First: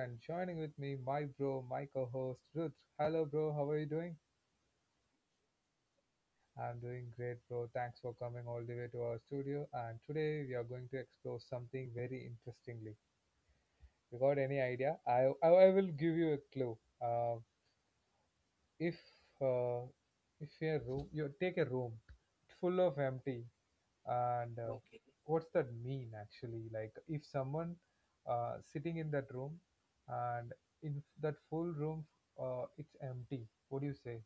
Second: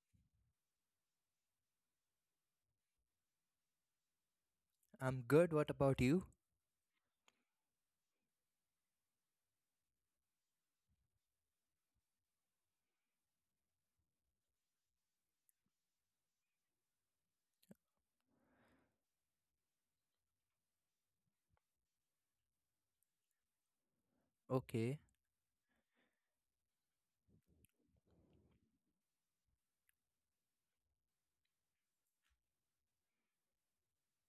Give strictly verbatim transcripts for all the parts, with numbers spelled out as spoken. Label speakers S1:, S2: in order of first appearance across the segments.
S1: and joining with me my bro, my co-host Ruth. Hello bro, how are you doing?
S2: I'm good. What about you?
S1: I'm doing great bro. Thanks for coming all the way to our studio and today we are going to explore something very interestingly. You got any idea? I I, I will give you a clue. Uh, if uh, if your room you take a room full of empty and uh,
S2: Okay.
S1: what's that mean actually like if someone uh, sitting in that room and in that full room uh, it's empty what do you say?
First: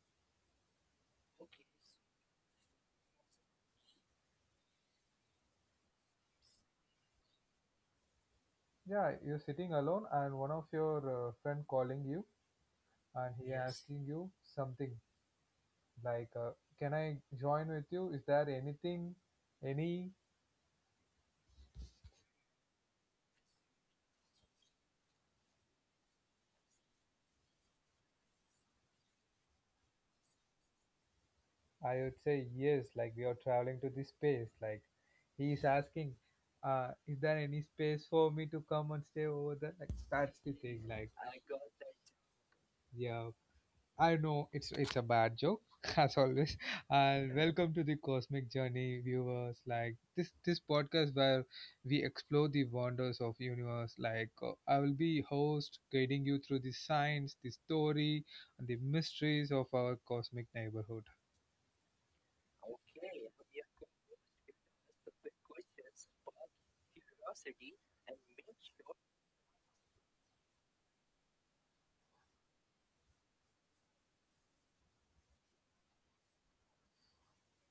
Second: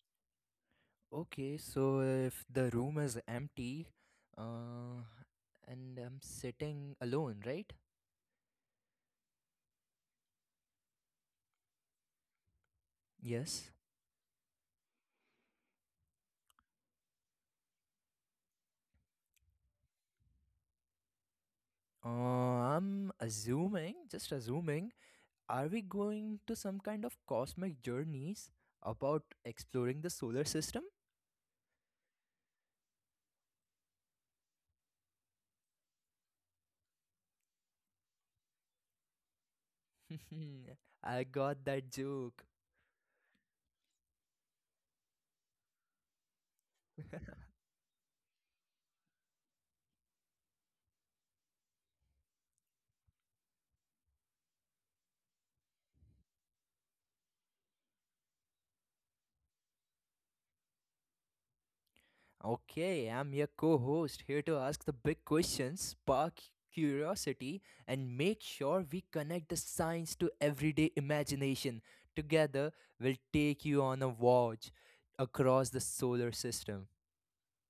S2: Okay. So if the room is empty, uh, and I'm sitting alone, right?
S1: Yeah, you're sitting alone and one of your uh, friend calling you and he
S2: Yes.
S1: asking you something like uh, can I join with you, is there anything, any?
S2: Uh, I'm assuming, just assuming, are we going to some kind of cosmic journeys about exploring the solar system?
S1: I would say yes, like we are traveling to the space. Like he is asking, uh, is there any space for me to come and stay over there? Like that's the thing. Like
S2: I got that joke.
S1: yeah, I know it's it's a bad joke as always. And welcome to the cosmic journey, viewers. Like this this podcast where we explore the wonders of universe. Like uh, I will be host guiding you through the science, the story, and the mysteries of our cosmic neighborhood.
S2: Okay, I'm your co host here to ask the big questions, spark curiosity, and make sure we connect the science to everyday imagination. Together, we'll take you on a voyage across the solar system.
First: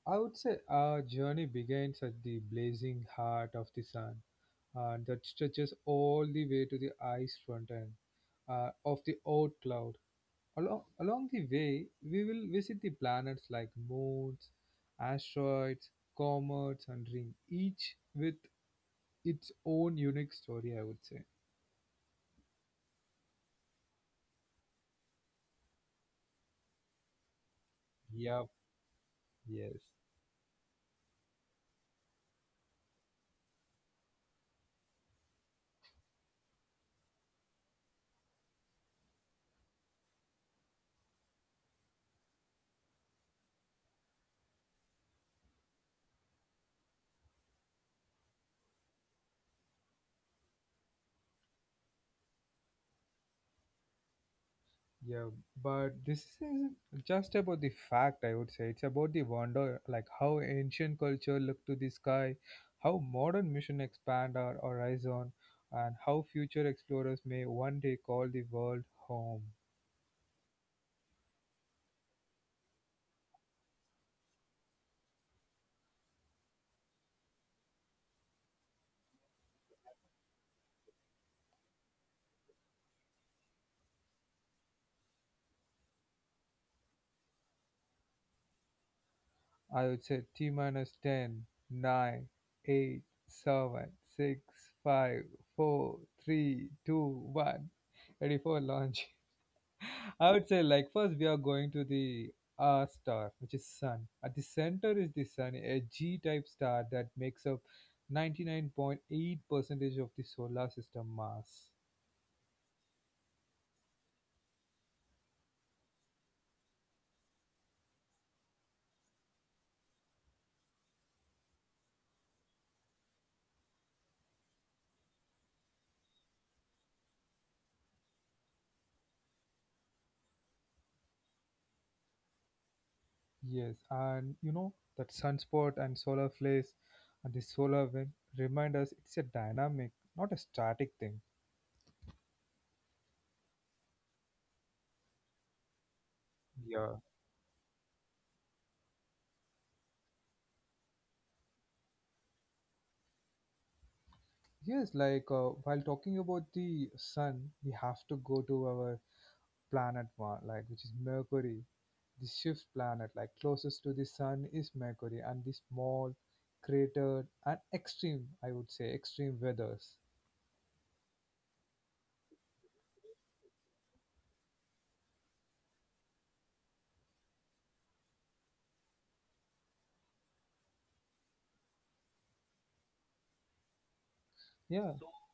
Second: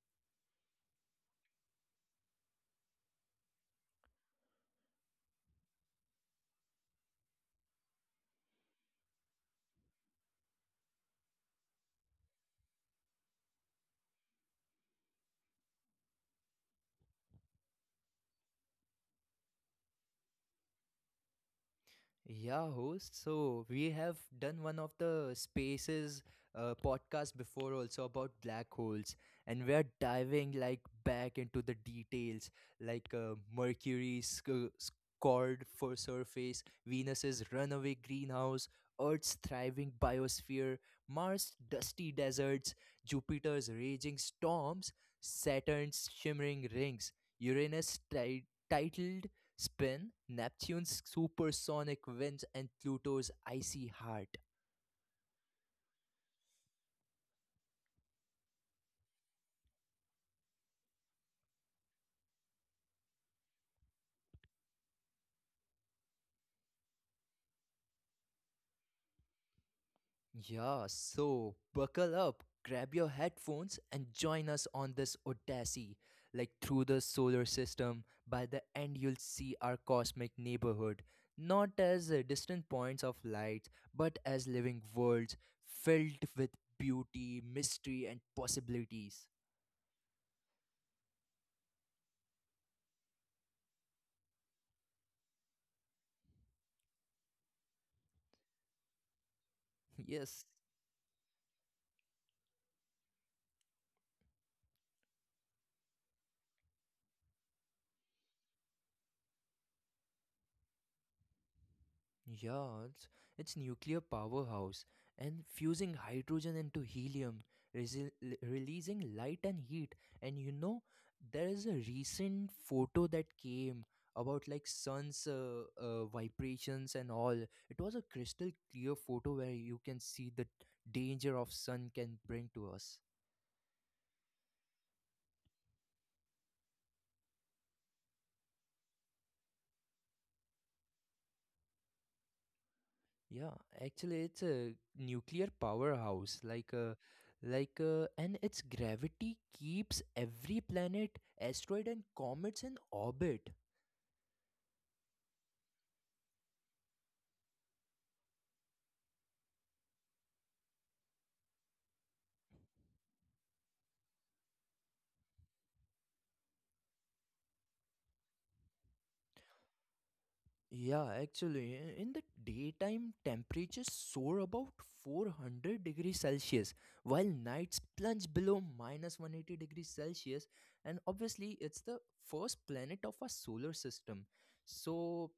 S1: I would say our journey begins at the blazing heart of the sun, and that stretches all the way to the ice front end uh, of the old cloud. Along, along the way, we will visit the planets like moons, asteroids, comets, and rings, each with its own unique story, I would say.
S2: Yeah, host. So we have done one of the spaces uh, podcast before also about
S1: Yep,
S2: black holes, and we
S1: yes.
S2: are diving like back into the details, like uh, Mercury's sc- scored for surface, Venus's runaway greenhouse, Earth's thriving biosphere, Mars' dusty deserts, Jupiter's raging storms, Saturn's shimmering rings, Uranus' ti- titled spin, Neptune's supersonic winds, and Pluto's icy heart.
S1: Yeah, but this isn't just about the fact, I would say. It's about the wonder, like how ancient culture looked to the sky, how modern mission expand our horizon, and how future explorers may one day call the world home.
S2: Yeah, so buckle up, grab your headphones, and join us on this odyssey. Like through the solar system, by the end, you'll see our cosmic neighborhood, not as uh, distant points of light, but as living worlds filled with beauty, mystery, and possibilities.
S1: I would say T minus ten, nine, eight, seven, six, five, four, three, two, one. Ready for launch. I
S2: Yes.
S1: would say like first we are going to the R star, which is Sun. At the center is the Sun, a G-type star that makes up ninety-nine point eight percentage of the solar system mass.
S2: Yeah, it's, it's nuclear powerhouse and fusing hydrogen into helium, resi- l- releasing light and heat. And you know, there is a recent photo that came about like sun's uh, uh, vibrations and all. It was a crystal clear photo where you can see the danger of sun can bring to us.
S1: Yes, and you know that sunspot and solar flares and the solar wind remind us it's a dynamic, not a static thing.
S2: Yeah, actually, it's a nuclear powerhouse, like a,
S1: Yeah.
S2: like a, and its gravity keeps every planet, asteroid, and comets in orbit.
S1: Yes, like uh, while talking about the sun, we have to go to our planet one, like which is Mercury. The fifth planet, like closest to the sun, is Mercury, and the small, cratered, and extreme, I would say, extreme weathers.
S2: Yeah, actually, i- in the daytime, temperatures soar about four hundred degrees Celsius, while nights plunge below minus one hundred eighty degrees Celsius. And obviously, it's the first planet of our solar system.
S1: Yeah,
S2: So,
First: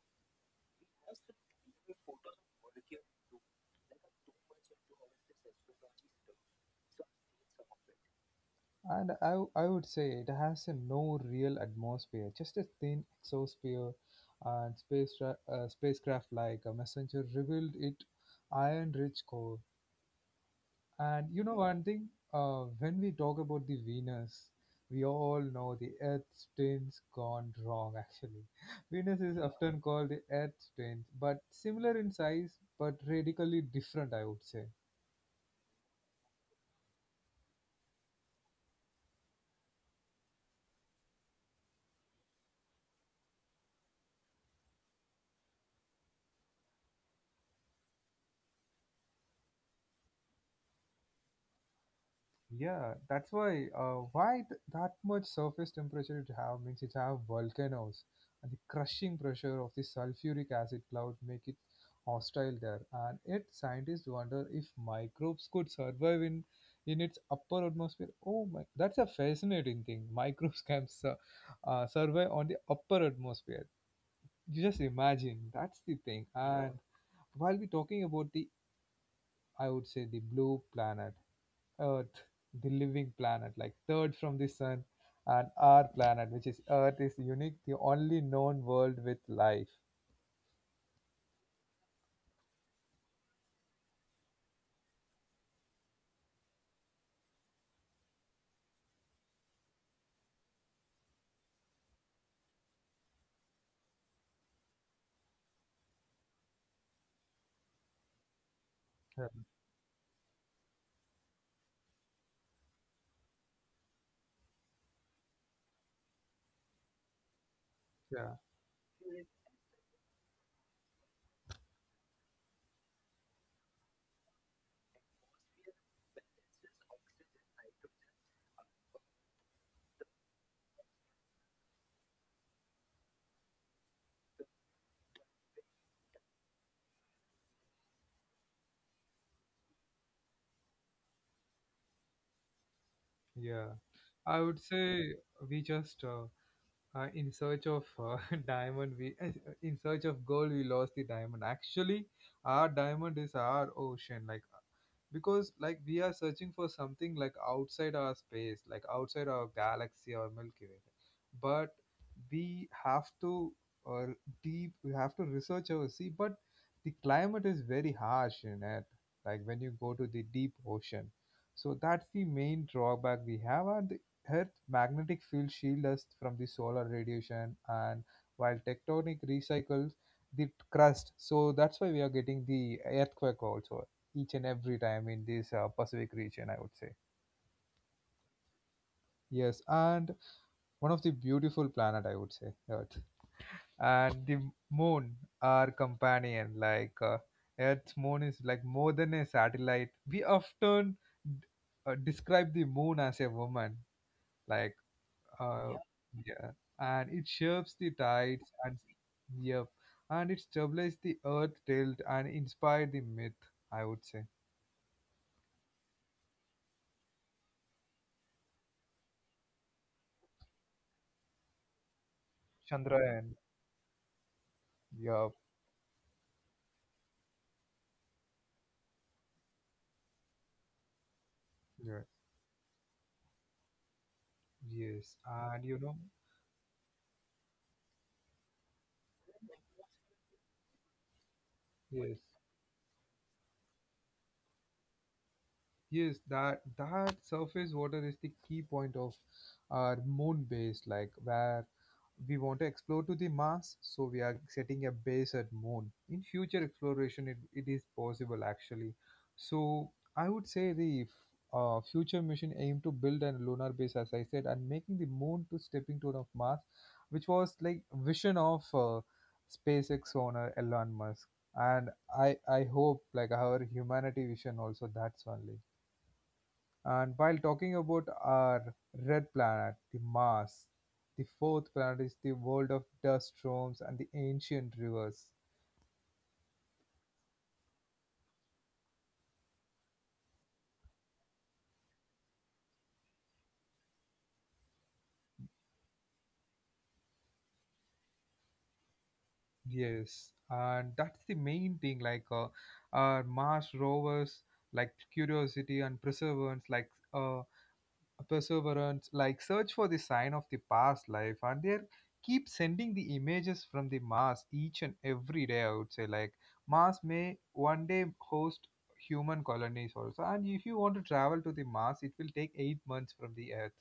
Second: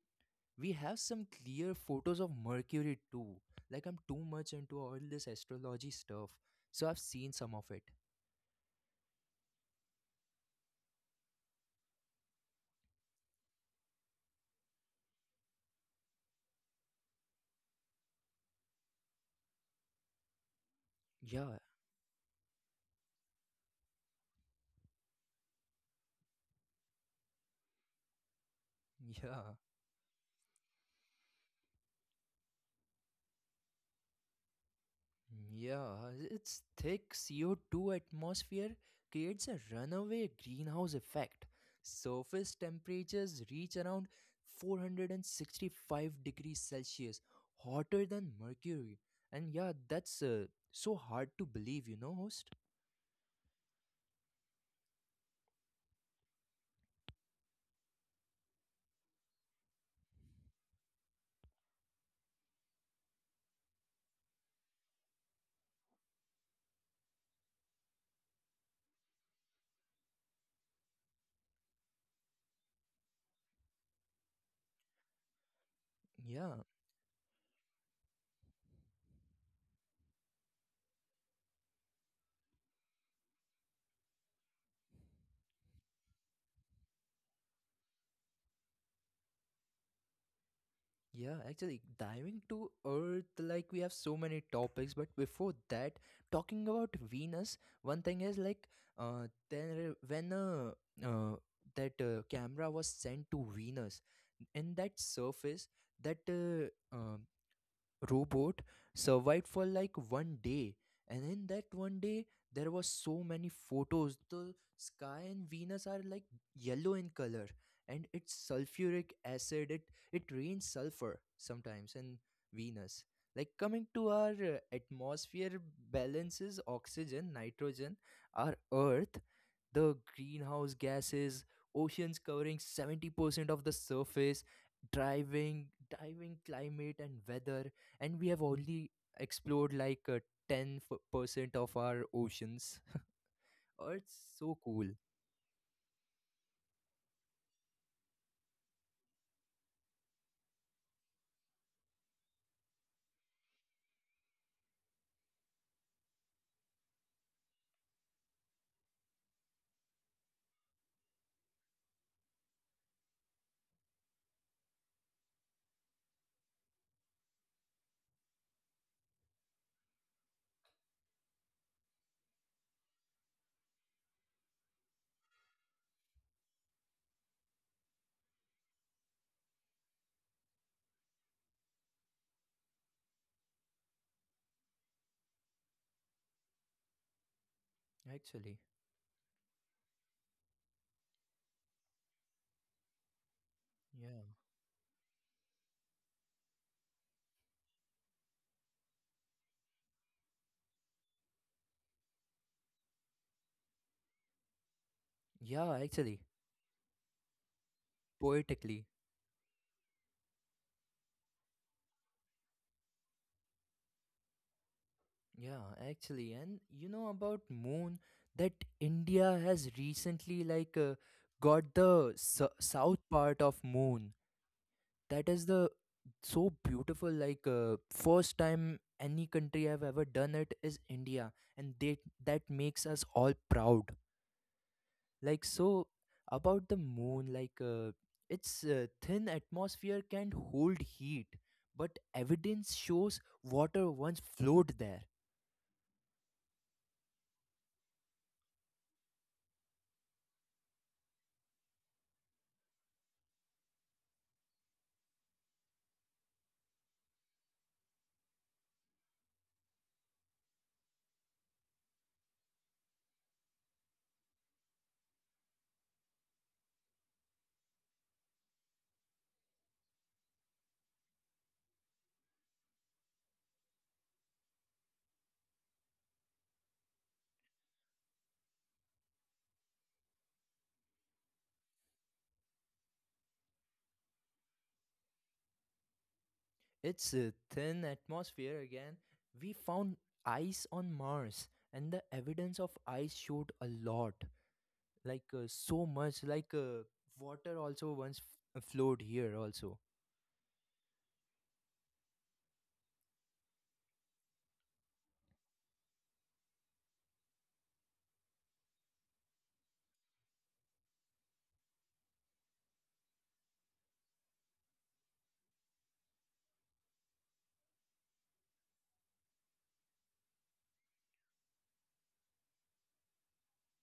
S2: we have some clear photos of mercury too, like I'm too much into all this astrology stuff, so I've seen some of it.
S1: and I, w- I would say it has a no real atmosphere, just a thin exosphere, and space tra- uh, spacecraft like a messenger revealed it iron-rich core. And you know
S2: Yeah.
S1: one thing, uh, when we talk about the Venus, we all know the Earth's twins gone wrong. Actually, Venus is
S2: Yeah.
S1: often called the Earth's twins, but similar in size, but radically different, I would say.
S2: Yeah, its thick c o two atmosphere creates a runaway greenhouse effect. Surface temperatures reach around four hundred sixty-five degrees celsius, hotter than mercury. And yeah, that's uh, so hard to believe, you know, host.
S1: Yeah, that's why. Uh, why th- that much surface temperature it have means it have volcanoes, and the crushing pressure of the sulfuric acid cloud make it hostile there. And yet scientists wonder if microbes could survive in in its upper atmosphere. Oh my, that's a fascinating thing. Microbes can su- uh, survive on the upper atmosphere. You just imagine. That's the thing.
S2: Yeah.
S1: And while we're talking about the, I would say, the blue planet Earth, the living planet, like third from the sun, and our planet, which is Earth, is unique, the only known world with life.
S2: Yeah, actually, diving to Earth, like we have so many topics, but before that, talking about Venus, one thing is, like, uh, there when uh, uh that uh, camera was sent to Venus. In that surface, that uh, um robot
S1: Yeah,
S2: survived for like one day. And in that one day, there was so many photos. The sky and Venus are like yellow in color, and
S1: yeah,
S2: it's sulfuric acid. It it rains sulfur sometimes in Venus. Like coming to our uh, atmosphere, balances oxygen, nitrogen. Our earth, the greenhouse gases, oceans covering seventy percent of the surface, driving driving climate and weather. And we have only explored like uh, ten percent of our oceans.
S1: yeah.
S2: Oh, it's
S1: I would
S2: so cool.
S1: say we just uh, uh, in search of uh, diamond we uh, in search of gold we lost the diamond. Actually, our diamond is our ocean, like uh, because like we are searching for something like outside our space, like outside our galaxy or milky way, but we have to uh, deep, we have to research our sea, but the climate is very harsh in it, like when you go to the deep ocean. So that's the main drawback we have, and Earth's magnetic field shields us from the solar radiation, and while tectonic recycles the crust, so that's why we are getting the earthquake also each and every time in this uh, Pacific region, I would say.
S2: Actually.
S1: Yes, and one of the beautiful planet, I would say, Earth,
S2: Yeah.
S1: and the moon, our companion, like. Uh, Earth's moon is like more than a satellite. We often uh, describe the moon as a woman, like.
S2: Yeah,
S1: Uh,
S2: actually.
S1: Yeah. yeah, and it shapes the tides, and
S2: Poetically.
S1: yep, and it stabilizes the earth tilt and inspired the myth, I would say.
S2: Yeah, actually, and you know about moon that India has recently, like uh, got the su- south
S1: Chandrayaan.
S2: part of moon. That
S1: Yep.
S2: is the so beautiful. Like uh, first time any country have ever done it is India. And they,
S1: Yeah.
S2: that makes us all proud.
S1: Yes,
S2: Like,
S1: and you
S2: so
S1: know,
S2: about the moon, like uh, its uh, thin atmosphere can hold heat, but
S1: yes,
S2: evidence shows water once flowed there.
S1: yes. That that surface water is the key point of our moon base, like where we want to explore to the Mars, so we are setting a base at Moon. In future exploration, it, it is possible actually. So I would say the f- uh, future mission aim to build a lunar base, as I said, and making the Moon to stepping stone of Mars, which was like vision of uh, SpaceX owner Elon Musk. And I I hope like our humanity vision also, that's only. And while talking about our red planet, the Mars, the fourth planet is the world of dust storms and the ancient rivers.
S2: Its uh, thin atmosphere again, we found ice on Mars, and the evidence of ice showed a lot, like uh, so much, like uh, water also once f- flowed here also.
S1: Yes, and that's the main thing. Like uh, our Mars rovers, like Curiosity and Perseverance, like uh, perseverance, like search for the sign of the past life, and they keep sending the images from the Mars each and every day. I would say, like Mars may one day host human colonies also, and if you want to travel to the Mars, it will take eight months from the Earth,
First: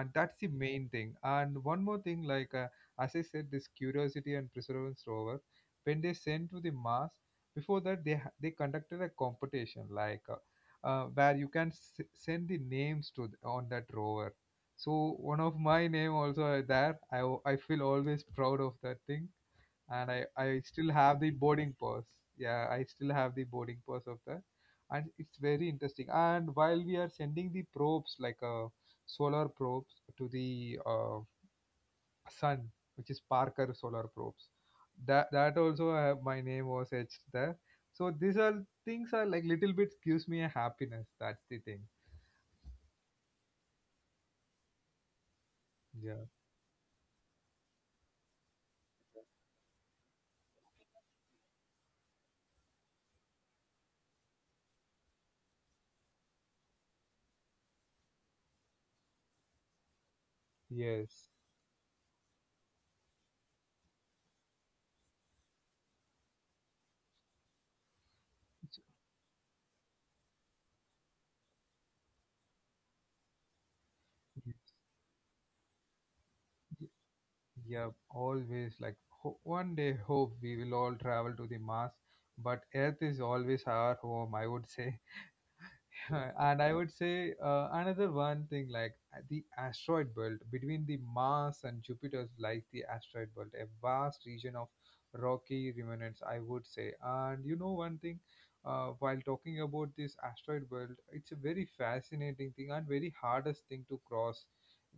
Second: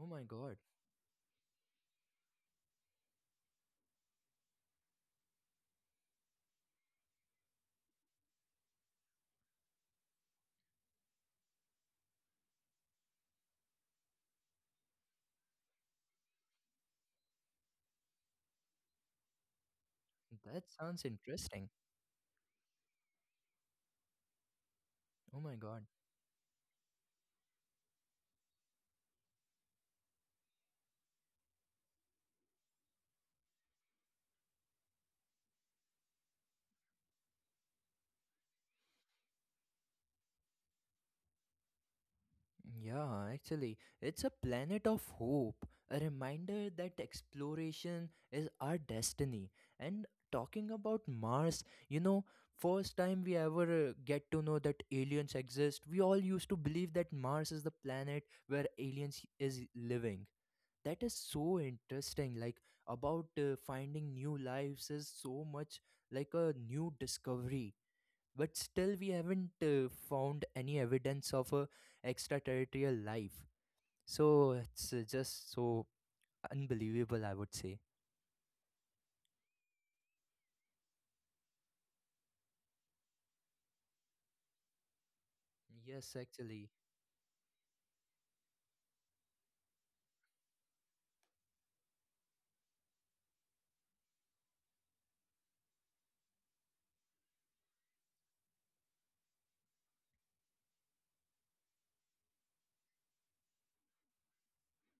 S2: Oh my
S1: that's the
S2: god.
S1: main thing. And one more thing, like uh, as I said, this curiosity and perseverance rover, when they sent to the mars, before that they ha- they conducted a competition, like uh, uh, where you can s- send the names to th- on that rover. So one of my name also are there. i, al- I feel always proud of that thing, and I, I
S2: That
S1: still
S2: sounds
S1: have the
S2: interesting.
S1: boarding pass. Yeah, I still have the boarding pass of that, and it's
S2: Oh my
S1: very
S2: god.
S1: interesting. And while we are sending the probes, like uh, solar probes to the uh, sun, which is Parker Solar Probes, that that also I have, my name was etched there. So these are things are like little bit gives me a happiness. That's the thing.
S2: Yeah, actually, it's a planet of hope, a
S1: Yeah.
S2: reminder that exploration is our destiny. And talking about Mars, you know, first time we ever uh, get to know that aliens exist, we all used to believe that Mars is the planet where aliens is living. That is
S1: Yes.
S2: so interesting. Like about uh, finding new lives is so much like a new discovery. But still we haven't uh, found any evidence of uh, extraterrestrial life. So
S1: Yes.
S2: it's uh, just so unbelievable, I would say.
S1: Yep, always like ho- one day hope we will all travel to the Mars, but Earth is always our home, I would say.
S2: Yes,
S1: And
S2: actually.
S1: I would say uh, another one thing, like uh, the asteroid belt between the Mars and Jupiter lies the asteroid belt, a vast region of rocky remnants, I would say. And you know one thing, uh, while talking about this asteroid belt, it's a very fascinating thing and very hardest thing to cross.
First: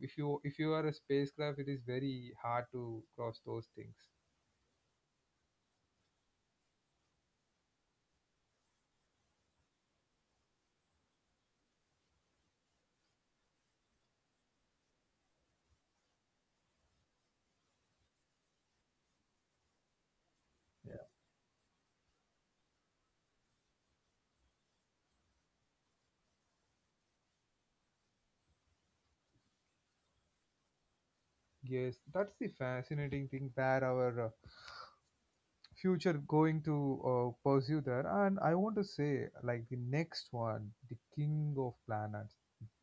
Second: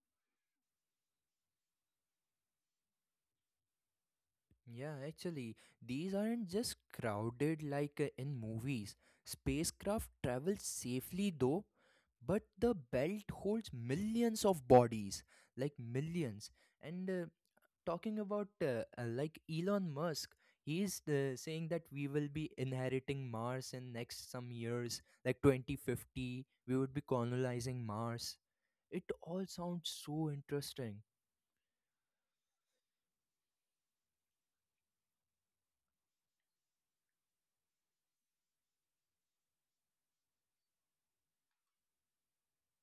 S1: If you if you are a spacecraft, it is very hard to cross those things.
S2: Yeah, actually, these aren't just crowded, like uh, in movies. Spacecraft travel safely, though, but the belt holds millions of bodies, like millions. And uh, talking about uh, uh, like Elon Musk,
S1: Yeah.
S2: he's uh, saying that we will be inheriting Mars in next some years, like twenty fifty, we would be colonizing Mars. It all sounds so interesting.
S1: Yes, that's the fascinating thing where our uh, future going to uh, pursue there. And I want to say like the next one, the king of planets,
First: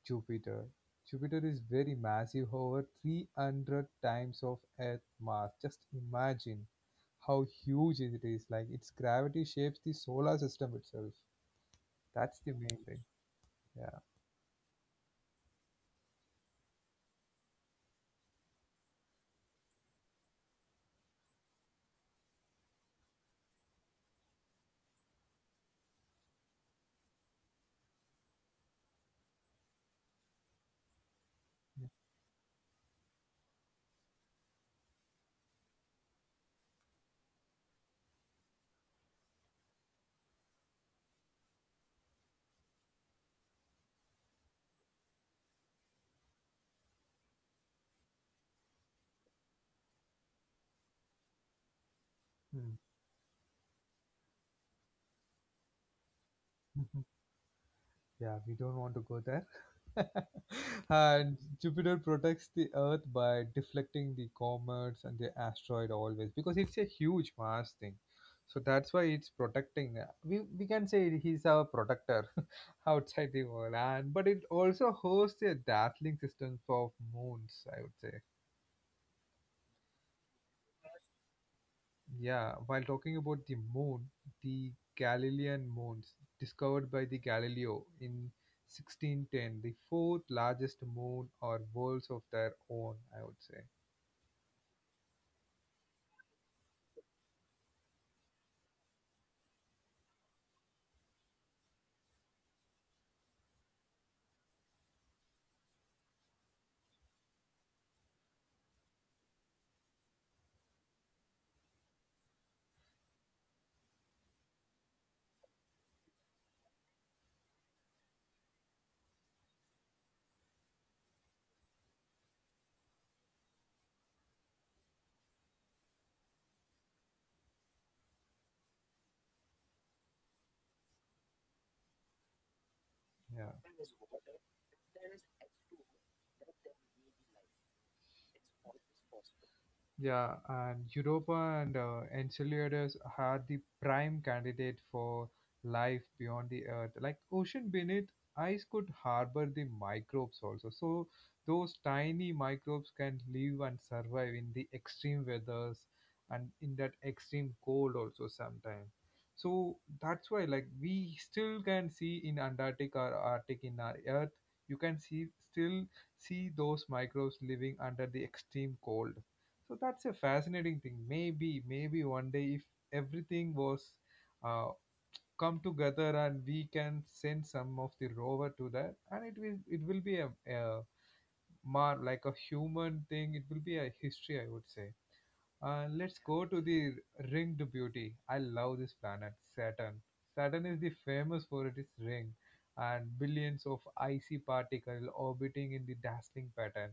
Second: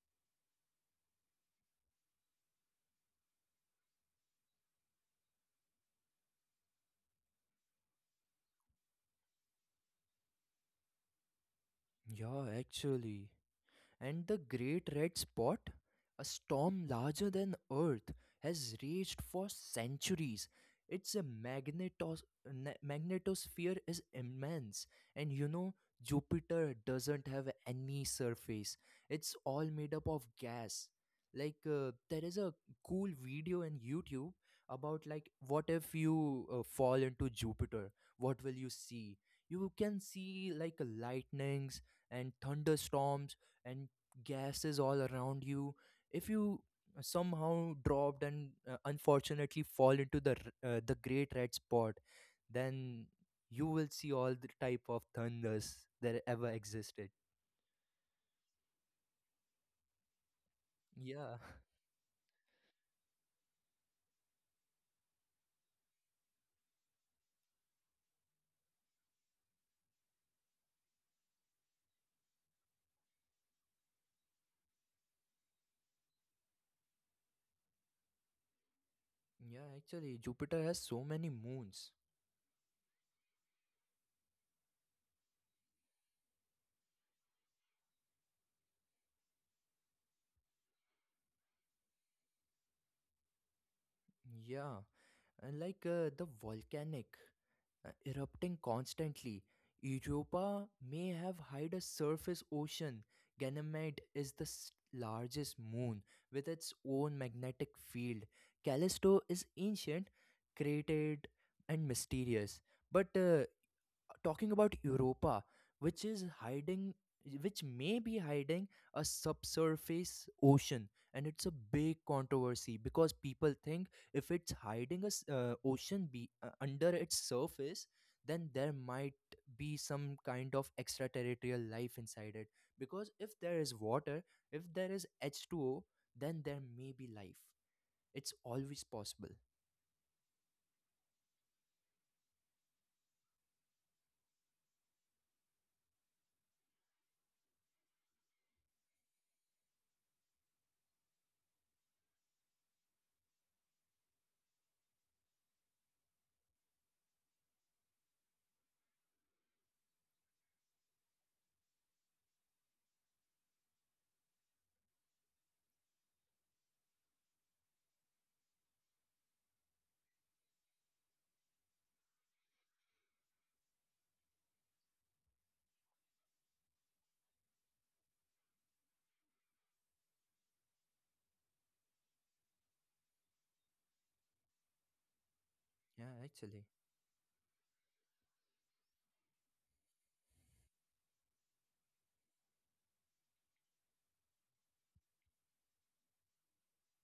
S1: jupiter. Jupiter is very massive, over three hundred times of earth mass. Just imagine how huge it is, like its gravity shapes the solar system itself. That's
S2: Yeah,
S1: the main thing.
S2: actually.
S1: Yeah.
S2: And the great red spot, a storm larger than Earth, has raged for centuries. Its magnetos- na- magnetosphere is immense. And you know, Jupiter doesn't have any surface. It's all made up of gas. Like, uh, there is a cool video on YouTube about, like, what if you uh, fall into Jupiter? What will you see? You can see, like, lightnings and thunderstorms and gases all around you, if you somehow dropped, and uh, unfortunately fall into the r- uh, the great red spot.
S1: Hmm.
S2: Then you will see all the type of thunders that ever existed.
S1: Yeah, we don't want to go there. And
S2: Yeah.
S1: Jupiter protects the Earth by deflecting the comets and the asteroid always, because it's a huge mass thing. So that's why it's protecting. uh, We, we can say he's our protector outside the world, and but it also hosts a dazzling system of moons, I would say.
S2: Yeah, actually, Jupiter has so many moons.
S1: Yeah, while talking about the moon, the Galilean moons, discovered by the Galileo in sixteen ten, the fourth largest moon or worlds of their own, I would say.
S2: Yeah. And like uh, the volcanic uh, erupting constantly. Europa may have hide a surface ocean. Ganymede is the s- largest moon with its own magnetic field. Callisto is ancient, created, and mysterious. But uh, talking about Europa, which is hiding, which may be hiding a subsurface ocean. And it's a big controversy because people think if it's hiding a s- uh, ocean be uh, under its surface, then there might be some kind of extraterrestrial life inside it. Because if
S1: Yeah.
S2: there is water, if there is H two O, then there may be life. It's always possible.
S1: Yeah, and Europa and uh, Enceladus are the prime candidate for life beyond the Earth. Like ocean beneath, ice could harbor the microbes also. So those tiny microbes can live and survive in the extreme weathers and in that extreme cold also sometimes. So that's why, like we still can see in Antarctic or Arctic in our Earth, you can see still see those microbes living under the extreme cold. So that's a fascinating thing. Maybe, maybe one day, if everything was uh, come together and we can send some of the rover to that, and it will it will be a, a more like a human thing. It will be a history, I would say. Uh,
S2: Yeah,
S1: let's go to
S2: actually.
S1: the ringed beauty. I love this planet, Saturn. Saturn is the famous for its ring and billions of icy particles orbiting in the dazzling pattern.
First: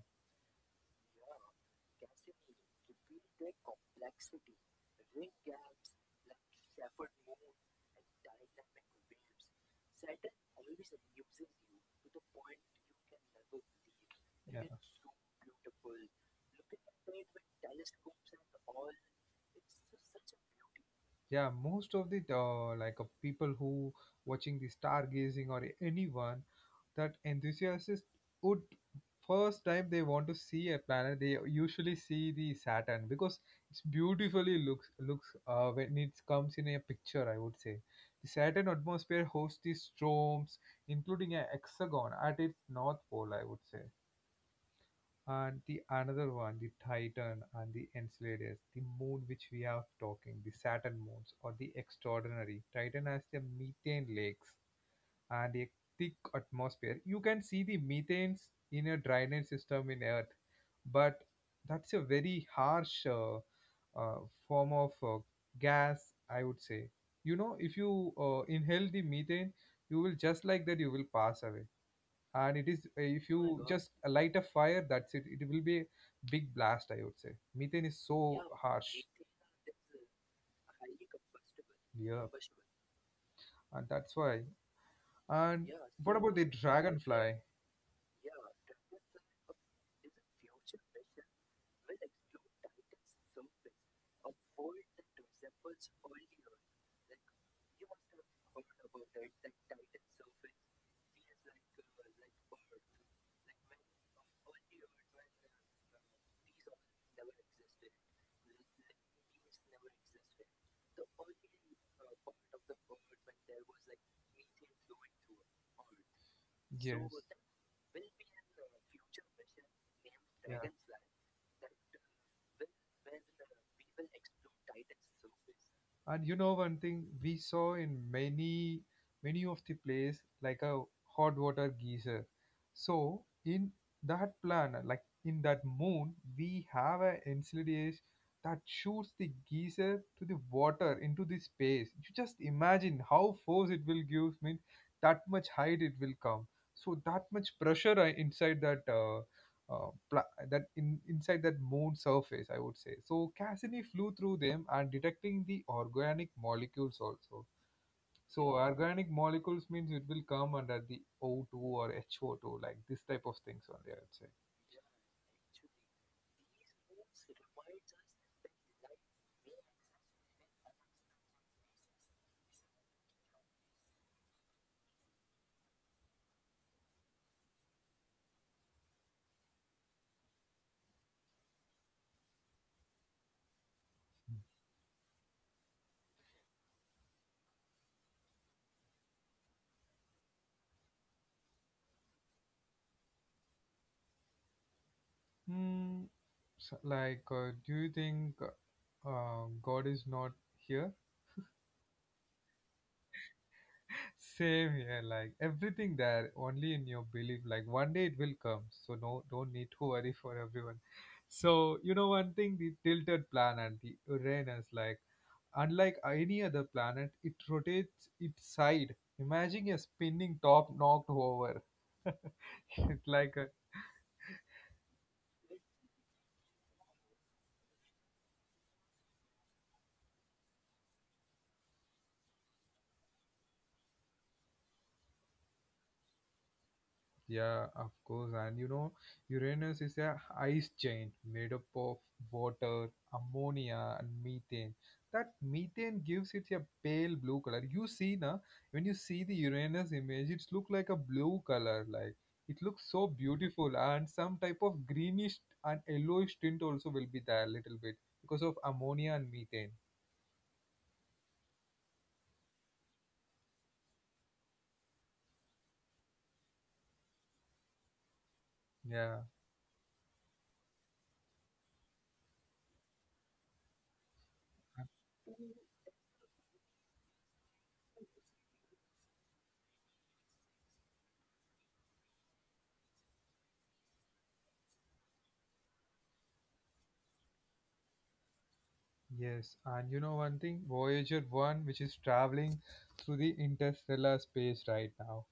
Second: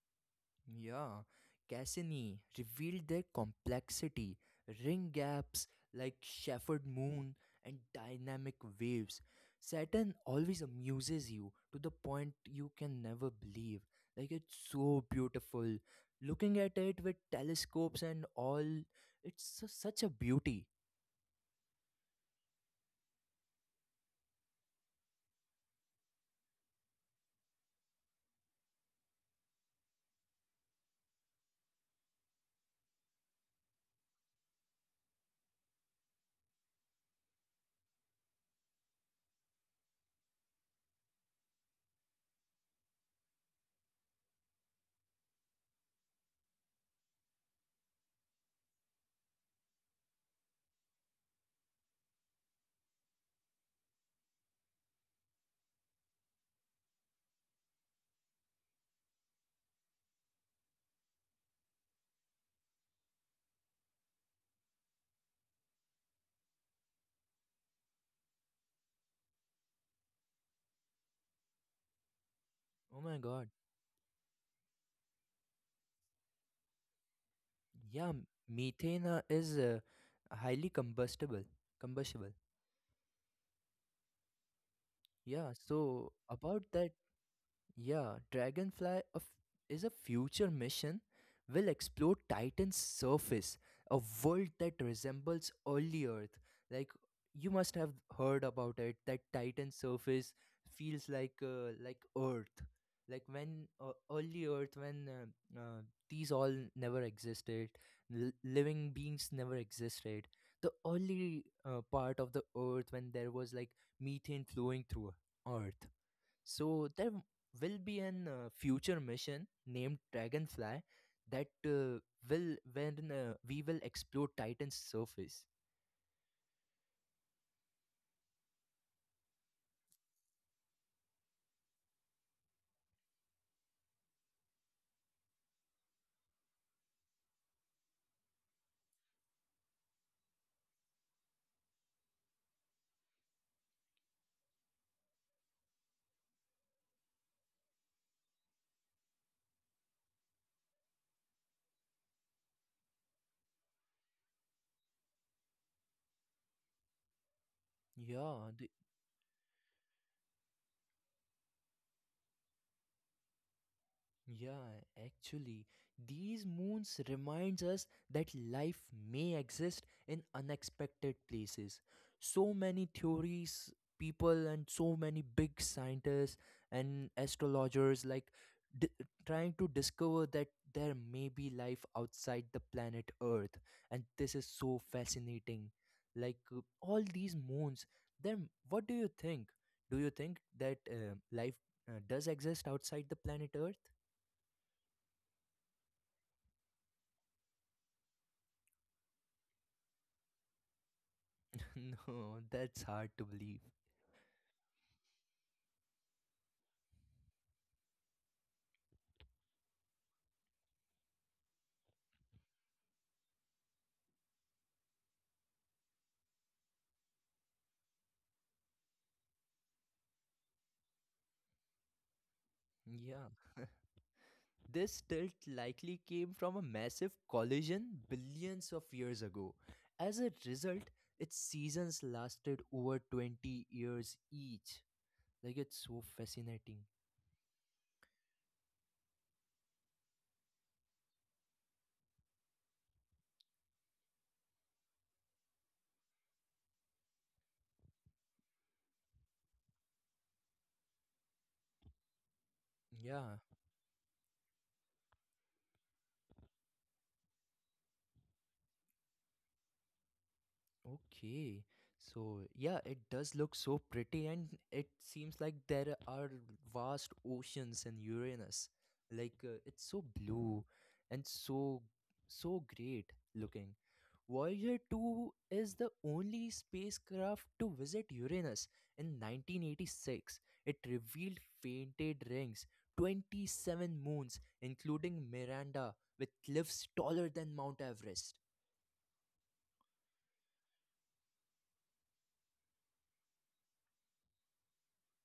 S2: Yeah, Cassini revealed their complexity, ring gaps like Shepherd Moon, and dynamic waves. Saturn always amuses you to the point you can never believe. Like it's
S1: Yeah.
S2: so beautiful. Looking at it with telescopes and all, it's su- such a beauty.
S1: Yeah, most of the uh, like uh, people who watching the stargazing, or anyone that enthusiast would, first time they want to see a planet, they usually see the Saturn because it's beautifully looks looks uh, when it comes in a picture, I would say. The Saturn atmosphere hosts the storms, including a hexagon at its north pole, I would say. And the another one, the Titan and the Enceladus, the moon which we are talking, the Saturn moons or the extraordinary. Titan has the methane lakes and a thick atmosphere. You can see the methane's in a drainage system in Earth, but that's a very harsh uh, uh, form of uh, gas, I would say. You know, if you uh, inhale the methane, you will just like that you will pass away. And it is eh,
S2: Oh
S1: if, oh,
S2: my god.
S1: you just light a fire, that's it, it will be a big blast, I would say. Methane is so
S2: Yeah, m-
S1: harsh.
S2: methane uh, is uh, highly combustible.
S1: Yeah,
S2: Combustible.
S1: and that's why,
S2: Yeah,
S1: and what
S2: so
S1: about the, so
S2: about that.
S1: Dragonfly, so?
S2: Yeah, Dragonfly of- is a future mission. Will explore Titan's surface, a world that resembles early Earth. Like, you must have heard about it, that Titan's surface feels like uh, like Earth. Like when uh, early Earth, when uh, uh, these all never existed, l- living beings never existed. The early uh, part of the Earth, when there was like methane flowing through Earth. So
S1: Yes.
S2: there will be an uh, future mission named
S1: Yeah.
S2: Dragonfly that uh, will when uh, we will explore Titan's surface.
S1: And you know one thing, we saw in many many of the place like a hot water geyser. So in that planet, like in that moon, we have a insidious that shoots the geyser to the water into the space. You just imagine how force it will give, means that much height it will come. So that much pressure uh, inside that uh, uh, pla- that in, inside that moon surface, I would say. So Cassini flew through them and detecting the organic molecules also. So
S2: Yeah, the,
S1: organic molecules means it will come under the O two or H O two, like this type of things only, I would say.
S2: Yeah, actually, these moons reminds us that life may exist in unexpected places. So many theories, people, and so many big scientists and astrologers, like d- trying to discover that there may be life outside the planet Earth. And this is so fascinating. Like uh, all these moons, then what do you think? Do you think that uh, life uh, does exist outside the planet Earth?
S1: Hmm. So, like, uh, do you think uh, God is not here?
S2: No, that's hard to believe.
S1: Same here, like everything there, only in your belief. Like one day it will come, so no, don't need to worry for everyone. So you know one thing, the tilted planet, the Uranus, like unlike any other planet, it rotates its side. Imagine a spinning top knocked over. It's like
S2: Yeah.
S1: a,
S2: This tilt likely came from a massive collision billions of years ago. As a result, its seasons lasted over twenty years each. Like, it's so fascinating.
S1: yeah, of course. And you know, Uranus is a ice giant made up of water, ammonia, and methane. That methane gives it a pale blue color. You see, na, when you see the Uranus image, it's look like a blue color. Like it looks so
S2: Yeah.
S1: beautiful, and some type of greenish and yellowish tint also will be there a little bit because of ammonia and methane.
S2: Okay, so yeah, it does look so pretty, and it seems like there are vast oceans in Uranus.
S1: Yeah.
S2: Like uh, it's so blue and so so great looking.
S1: and-
S2: Voyager two is the only spacecraft to visit Uranus in nineteen eighty-six. It revealed fainted rings, twenty-seven moons, including Miranda, with cliffs taller than Mount Everest.
S1: Yes, and you know one thing, Voyager one, which is traveling through the interstellar space right now.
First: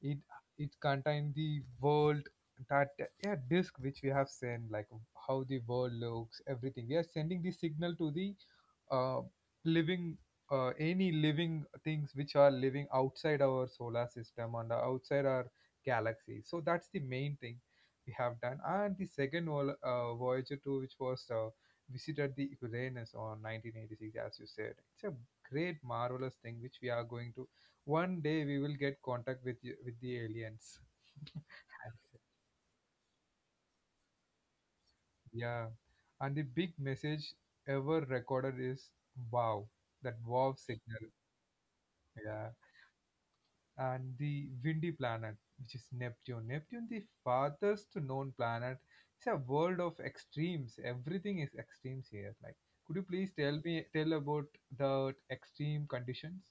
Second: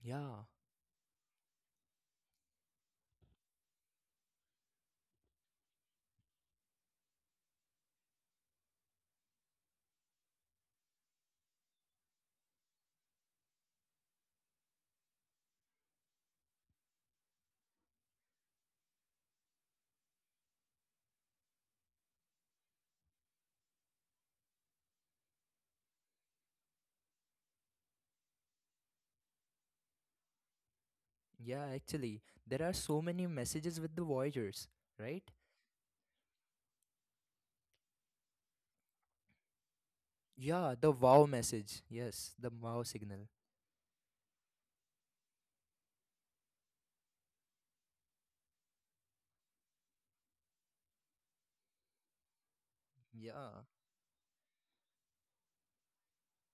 S1: it
S2: Yeah.
S1: it contains the world that, yeah, disk which we have seen, like how the world looks, everything we are sending the signal to the uh, living uh, any living things which are living outside our solar system and outside our galaxy. So that's the main thing we have done. And the second vol- uh, Voyager two, which was uh, visited the Uranus on nineteen eighty-six, as you said, it's a great marvelous thing which we are going to, one day we will get contact with y- with the aliens.
S2: Yeah, actually, there are so many messages with the Voyagers, right?
S1: Yeah, and the big message ever recorded is wow, that wow
S2: Yeah, the
S1: signal.
S2: wow message. Yes,
S1: Yeah,
S2: the wow signal.
S1: and the windy planet, which is Neptune. Neptune, the farthest known planet, it's a world of extremes. Everything is extremes here. Like, could you please tell
S2: Yeah.
S1: me tell about the extreme conditions?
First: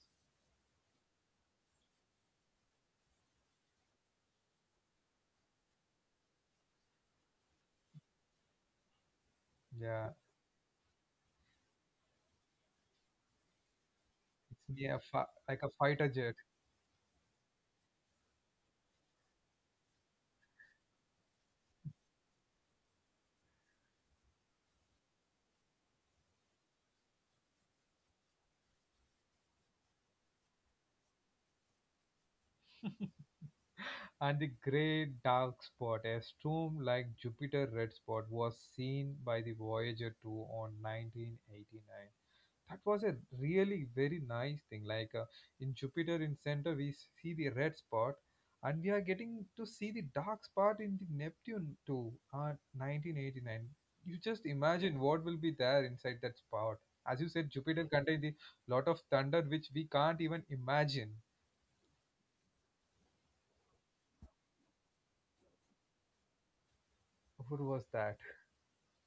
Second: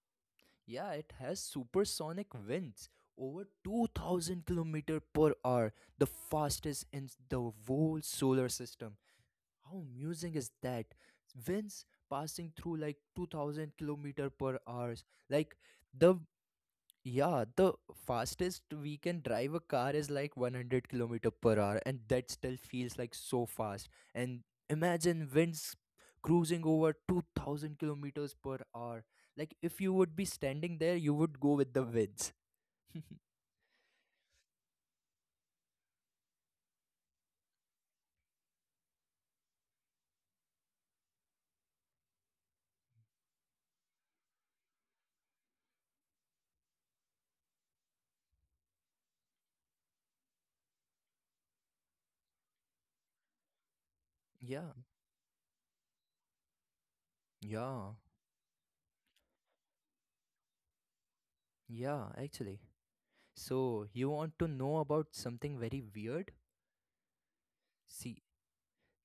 S2: Yeah, it has supersonic winds over two thousand kilometer per hour, the fastest in the whole solar system. How
S1: Yeah,
S2: amusing is that? Winds passing through like two thousand kilometer per
S1: it's near
S2: hours.
S1: fi-
S2: Like
S1: like a fighter
S2: the
S1: jet.
S2: Yeah, the fastest we can drive a car is like one hundred kilometer per hour, and that still feels like so fast. And imagine winds cruising over two thousand kilometers per hour. Like, if you would be standing there, you would go with the winds.
S1: And the great dark spot, a storm like Jupiter red spot, was seen by the Voyager two on nineteen eighty-nine. That was a really very nice thing, like uh, in Jupiter in center we see the red spot, and we are getting to see the dark spot in the Neptune too, uh, nineteen eighty-nine. You just
S2: Yeah,
S1: imagine what will be there inside that spot. As you said, Jupiter
S2: yeah,
S1: contains a lot of thunder which we can't even imagine.
S2: yeah, actually. So, you want to know about something very weird?
S1: What was that?
S2: See,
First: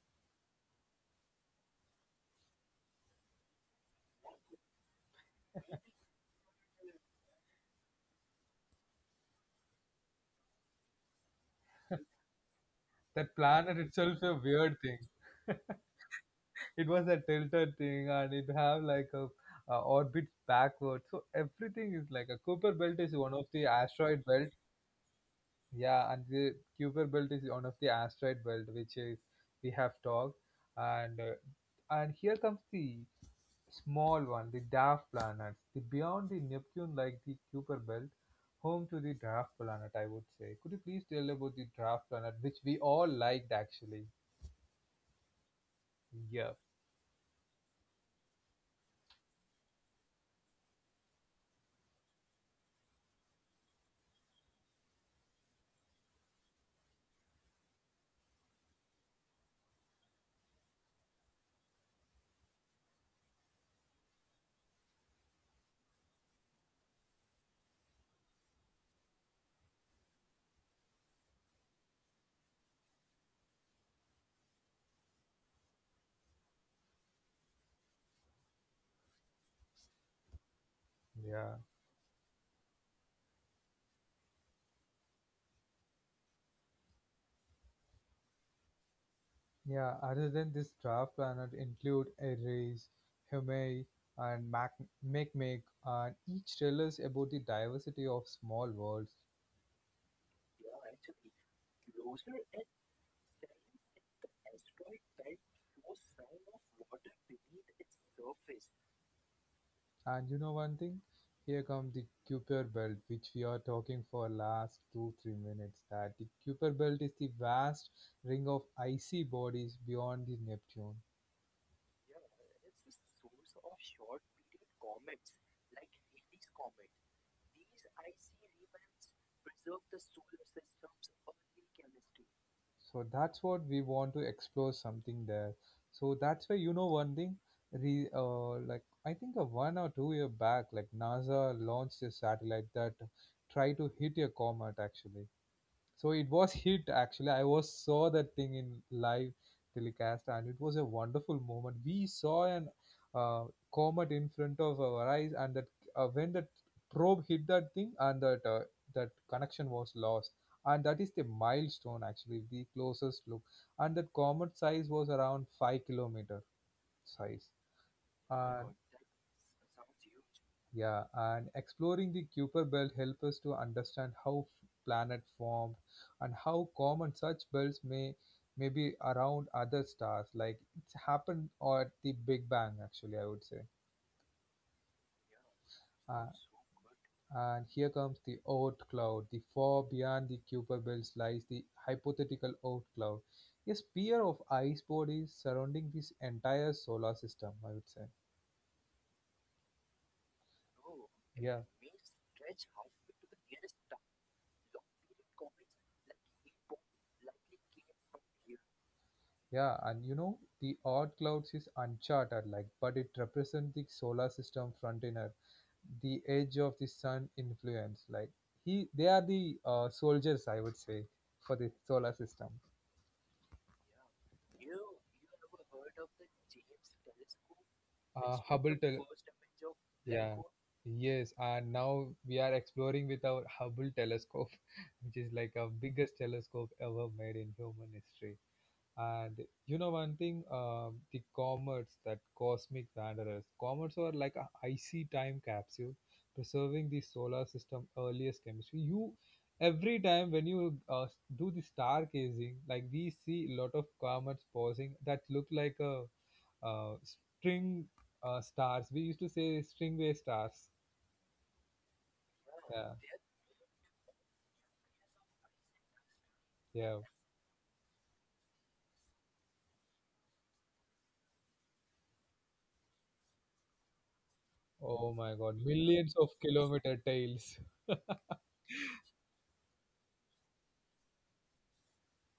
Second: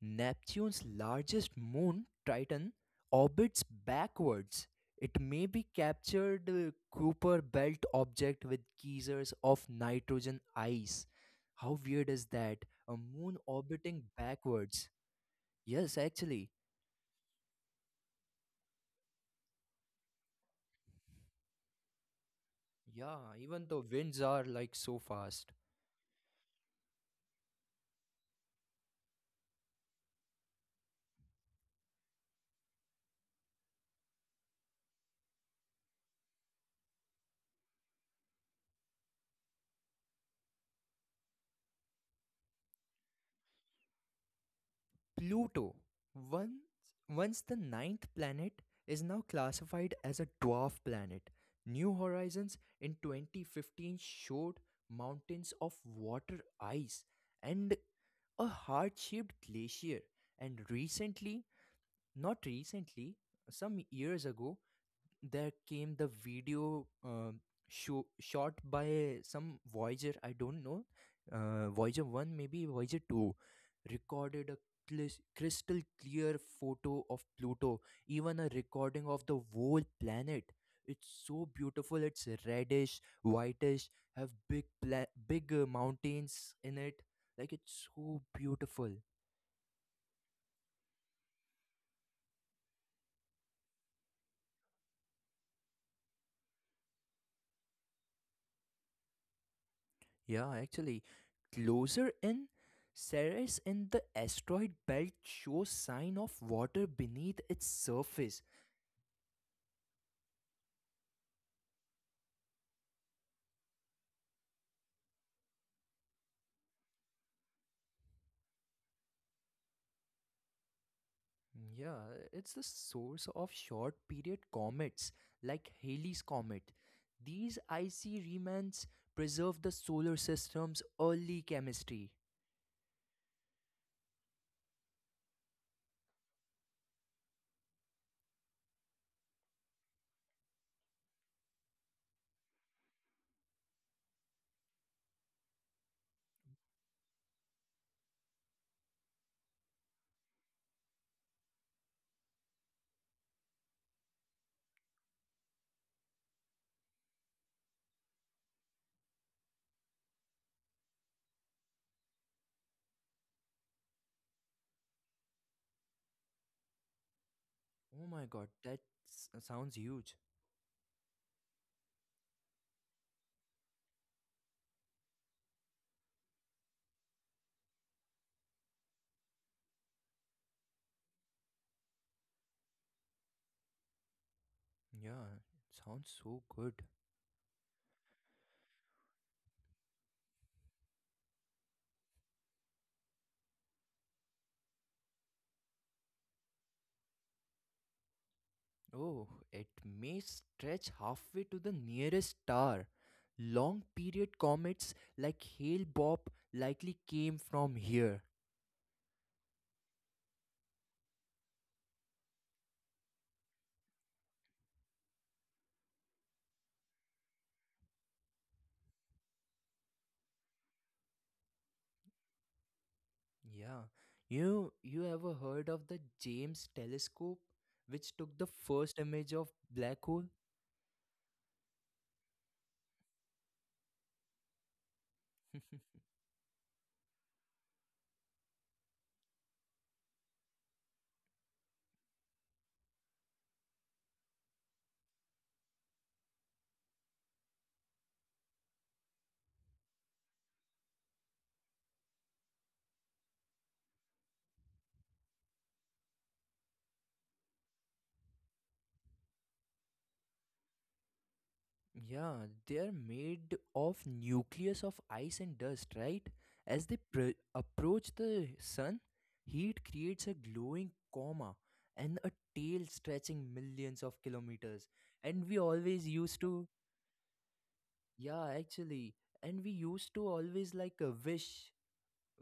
S2: Neptune's largest moon, Triton, orbits backwards. It may be captured uh, Cooper belt object with geysers of nitrogen ice. How weird is that? A
S1: That
S2: moon
S1: planet
S2: orbiting
S1: itself a weird
S2: backwards.
S1: thing.
S2: Yes, actually.
S1: It was a tilted thing and it have like a uh, orbits backward. So everything is like a Cooper belt is one
S2: Yeah,
S1: of the
S2: even the winds
S1: asteroid
S2: are
S1: belt.
S2: like so fast.
S1: Yeah, and the Kuiper Belt is one of the asteroid belt which is, we have talked, and uh, and here comes the small one, the dwarf planets, the beyond the Neptune, like the Kuiper Belt, home to the dwarf planet, I would say. Could you please tell about the dwarf planet, which we all liked actually?
S2: Pluto,
S1: Yeah,
S2: once, once the ninth planet, is now classified as a dwarf planet. New Horizons in twenty fifteen showed mountains of water ice and a heart shaped glacier. And recently, not recently, some years ago, there came the video um, show, shot by some Voyager, I don't know, uh, Voyager one, maybe Voyager two, recorded a clis- crystal clear photo of Pluto, even a recording of the whole planet. It's
S1: yeah,
S2: so beautiful. It's reddish, whitish, have big pla- big uh, mountains in it. Like it's so beautiful.
S1: yeah. Other than this, dwarf planet include Eris, Himei, and Mac Makemake, and each tell us about the diversity of small worlds.
S2: Yeah, actually, closer in, Ceres in the asteroid belt shows sign of water beneath its surface.
S1: And you know one thing? Here comes the Kuiper Belt, which we are talking for last two, three minutes. That the Kuiper Belt is the vast ring of icy bodies beyond the Neptune.
S2: Mm, yeah, it's the source of short period comets like Halley's comet. These icy remnants preserve the solar system's early chemistry.
S1: So that's what we want to explore something there. So that's why, you know one thing. Re, uh, like I think a one or two year back, like NASA launched a satellite that tried to hit a comet actually. So it was hit actually, I was saw that thing in live telecast, and it was a wonderful moment. We saw an uh, comet in front of our eyes, and that uh, when that probe hit that thing and that uh, that connection was lost, and that is the milestone actually, the closest look. And that comet size was around five kilometer size.
S2: Oh my
S1: Oh.
S2: god,
S1: And
S2: that s- sounds huge.
S1: yeah, and exploring the Kuiper Belt helps us to understand how f- planet formed, and how common such belts may may be around other stars. Like it's happened at the Big Bang, actually, I would say.
S2: Yeah, it
S1: Uh,
S2: sounds so good.
S1: and here comes the Oort cloud. The far beyond the Kuiper Belt lies the hypothetical Oort cloud, a sphere of ice bodies surrounding this entire solar system, I would say.
S2: Oh, it may stretch halfway
S1: Yeah.
S2: to the nearest star. Long period comets like Hale Bopp likely came from here.
S1: Yeah, and you know, the odd clouds is uncharted like, but it represents the solar system frontier, the edge of the sun influence. Like he, they are the uh, soldiers, I would say, for the solar system.
S2: Yeah. You know, you ever heard of the James telescope, which took
S1: Uh,
S2: the
S1: Hubble,
S2: first
S1: tel-
S2: image of black hole?
S1: yeah, yes, and now we are exploring with our Hubble telescope, which is like a biggest telescope ever made in human history. And you know one thing, uh, the comets that cosmic wanderers. Comets are like a icy time capsule, preserving the solar system earliest chemistry. You every time when you uh, do the stargazing, like we see a lot of comets pausing that look like a uh, string uh, stars. We used to say stringway stars.
S2: Yeah, they're
S1: Yeah,
S2: made of nucleus of ice and dust, right? As they
S1: yeah.
S2: pr- approach the sun, heat creates a glowing coma and a tail stretching millions of kilometers.
S1: Oh
S2: And
S1: my
S2: we
S1: God,
S2: always
S1: millions
S2: used
S1: of
S2: to,
S1: kilometer tails.
S2: yeah, actually, and we used to always like a wish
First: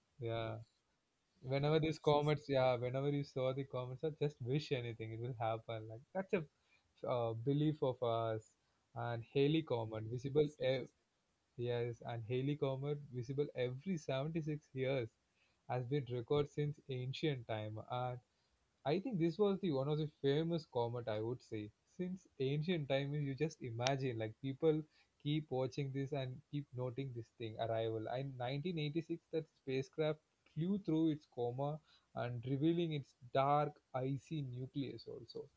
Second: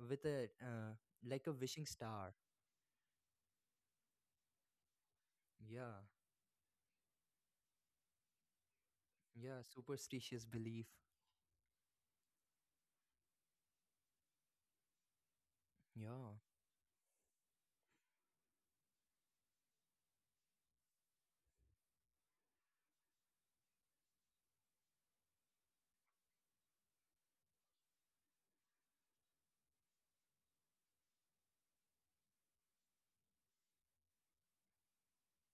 S2: with a,
S1: Yeah.
S2: uh, like a
S1: Whenever
S2: wishing
S1: these
S2: star.
S1: comets, yeah, whenever you saw the comets, I just wish anything it will happen, like
S2: Yeah,
S1: that's a uh, belief of us. And
S2: yeah,
S1: Haley comet
S2: superstitious
S1: visible
S2: belief.
S1: ev- yes, and Haley comet visible every seventy-six years, has been
S2: Yeah.
S1: recorded since ancient time. And I think this was the one of the famous comet, I would say. Since ancient time you just imagine like people keep watching this and keep noting this thing arrival. In nineteen eighty-six that spacecraft flew through its coma and revealing its dark icy nucleus also.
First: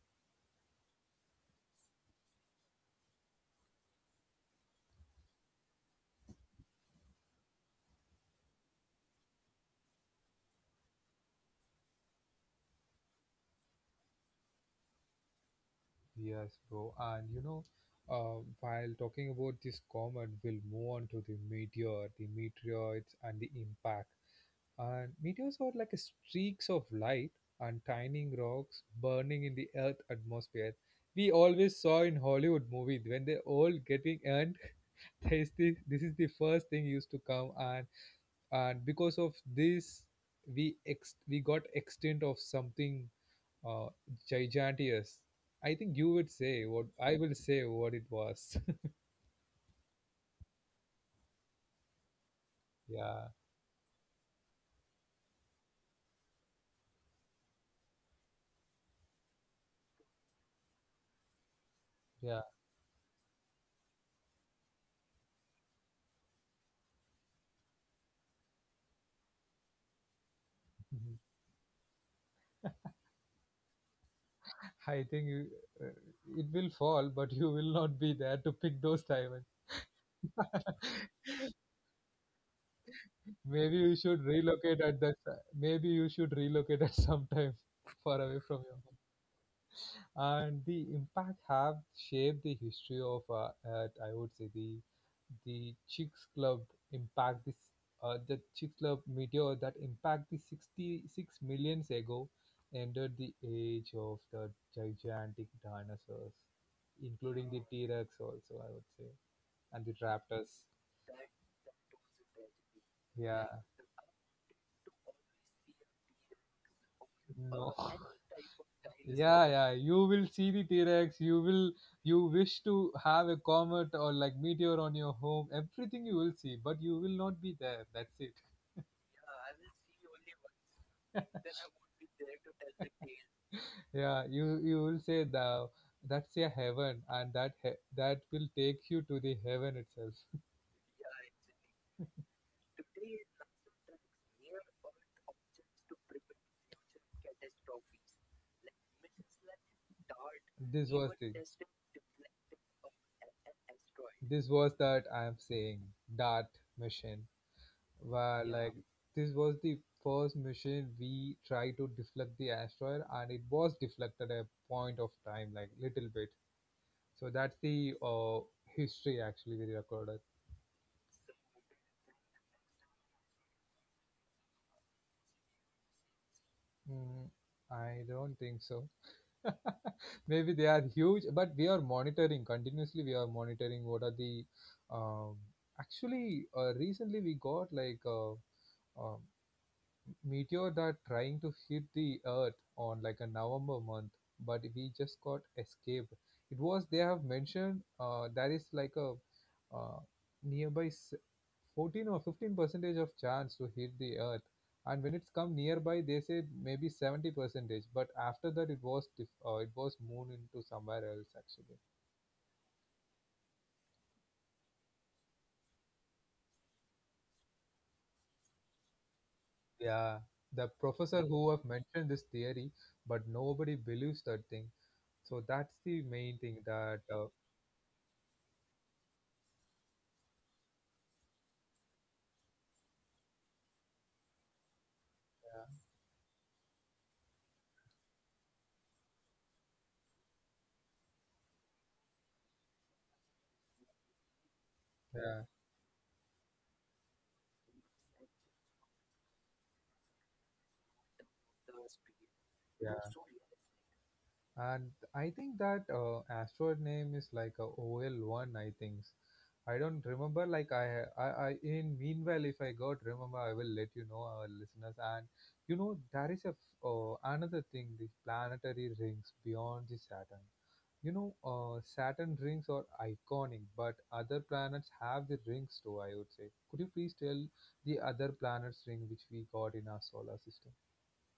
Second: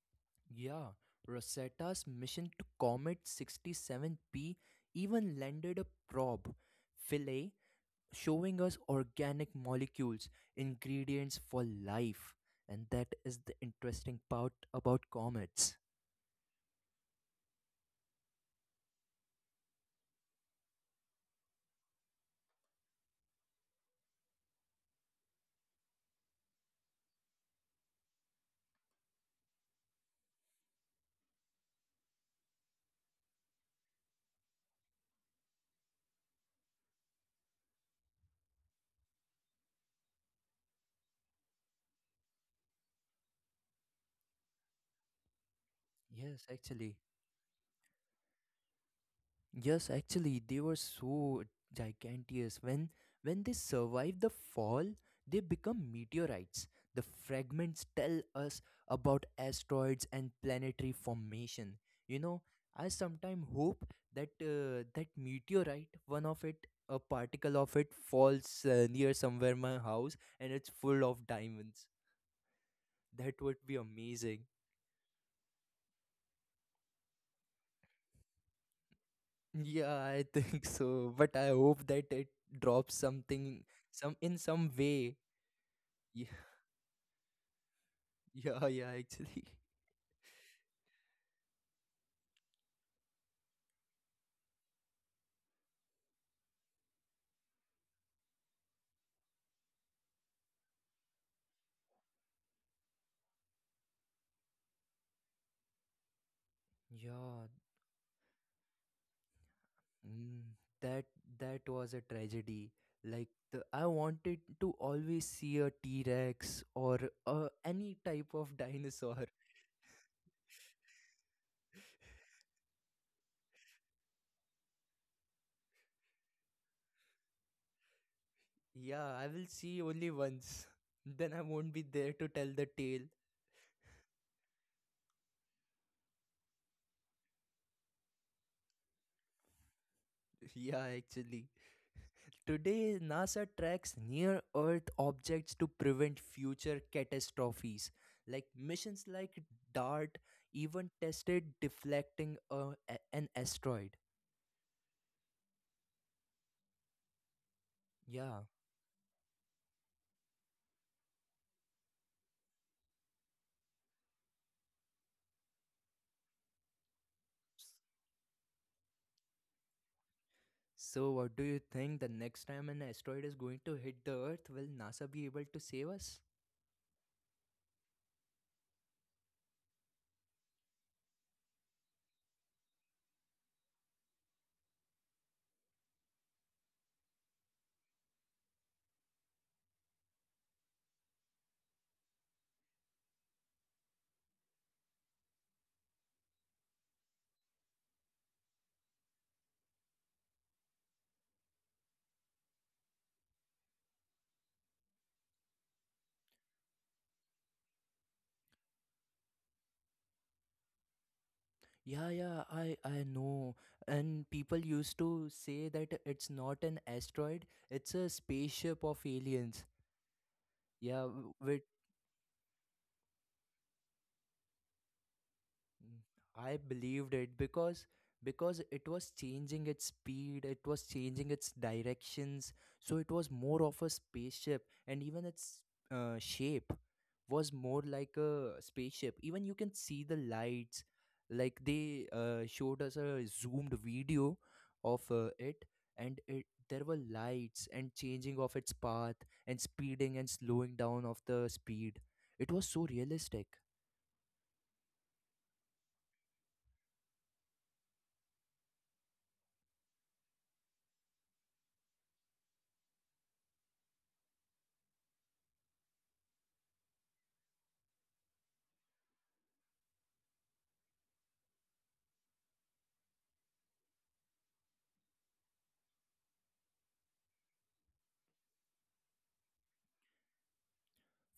S2: Yeah, Rosetta's mission to Comet sixty-seven P even landed a probe, Philae, showing us organic molecules, ingredients for life. And that is the interesting part about comets.
S1: Yes, bro. And you know, uh, while talking about this comet, we'll move on to the meteor, the meteorites and the impact. And meteors are like streaks of light and tiny rocks burning in the Earth atmosphere. We always saw in Hollywood movies when they all getting, and this the this is the first thing used to come. and and because of this we ex we got extent of something uh giganteous. I think you would
S2: Yes,
S1: say, what
S2: actually.
S1: I will say, what it was.
S2: Yes, actually, they were so giganteous. When
S1: Yeah,
S2: when they survive the fall, they become meteorites. The fragments tell us about asteroids and planetary formation. You know,
S1: yeah.
S2: I sometimes hope that uh, that meteorite, one of it, a particle of it, falls uh, near somewhere my house, and it's full
S1: Mhm.
S2: of diamonds. That would be amazing.
S1: I think you, uh, it will fall, but you will not be there to pick those time.
S2: Yeah, I think so. But I hope that it drops something
S1: Maybe you
S2: some
S1: should
S2: in some
S1: relocate at
S2: way.
S1: that. Maybe you
S2: Yeah,
S1: should relocate at some time, far away from
S2: yeah,
S1: your
S2: yeah,
S1: home.
S2: actually.
S1: And the impact have shaped the history of, uh, uh, I would say, the the Chicks Club impact, this uh, the Chicks Club meteor that impact the sixty-six millions ago, ended the age of the gigantic dinosaurs, including
S2: Yeah,
S1: the T Rex also, I would say, and the
S2: mm,
S1: raptors.
S2: that that was a tragedy. Like
S1: Yeah,
S2: the, I wanted to always see a T-Rex or uh, any type of dinosaur.
S1: yeah yeah you will see the T-rex. You will you wish to have a comet or like meteor on your home, everything you will see, but you will not be there, that's it.
S2: Yeah, I will see only once. Then I won't be there to tell the tale.
S1: Yeah, you you will say that that's a heaven, and that he- that will take you to the heaven itself.
S2: Yeah, actually. Today, NASA tracks near Earth objects to prevent future catastrophes. Like missions like DART
S1: This
S2: even
S1: was the,
S2: tested deflecting a, a- an asteroid.
S1: this was that I am saying, that mission where
S2: Yeah.
S1: like, this was the first mission we tried to deflect the asteroid, and it was deflected at a point of time, like little bit. So that's the uh, history actually we recorded.
S2: So, what do you think the next time an asteroid is going to hit the Earth, will NASA be able to save us?
S1: Mm, I don't think so. Maybe they are huge, but we are monitoring continuously. We are monitoring what are the um, actually uh, recently we got like uh, um, meteor that trying to hit the earth on like a November month, but we just got escaped. It was they have mentioned uh, there is like a uh, nearby s- fourteen or fifteen percentage of chance to hit the earth, and when it's come nearby, they said maybe seventy percentage. But after that, it was diff- uh, it was moon into somewhere else actually.
S2: Yeah, yeah, I, I know. And people used to say that it's not an asteroid, it's a spaceship of aliens.
S1: Yeah, the
S2: Yeah,
S1: professor
S2: w-
S1: who have
S2: with
S1: mentioned this theory, but nobody believes that thing. So that's the
S2: Mm,
S1: main thing
S2: I
S1: that
S2: believed
S1: uh,
S2: it because because it was changing its speed, it was changing its directions, so it was more of a spaceship, and even its
S1: yeah.
S2: uh, shape was more like a spaceship. Even you can see the lights, like they uh, showed us a zoomed video of uh,
S1: yeah.
S2: it, and it there were lights and changing of its path and speeding and slowing down of the speed. It was so
S1: Yeah,
S2: realistic.
S1: and I think that uh, asteroid name is like a O L one. I think I don't remember. Like I, I, I in meanwhile, if I got remember, I will let you know our listeners. And you know there is a f- uh, another thing: the planetary rings beyond the Saturn. You know, uh, Saturn rings are iconic, but other planets have the rings too, I would say. Could you please tell the other planets ring which we got in our solar system?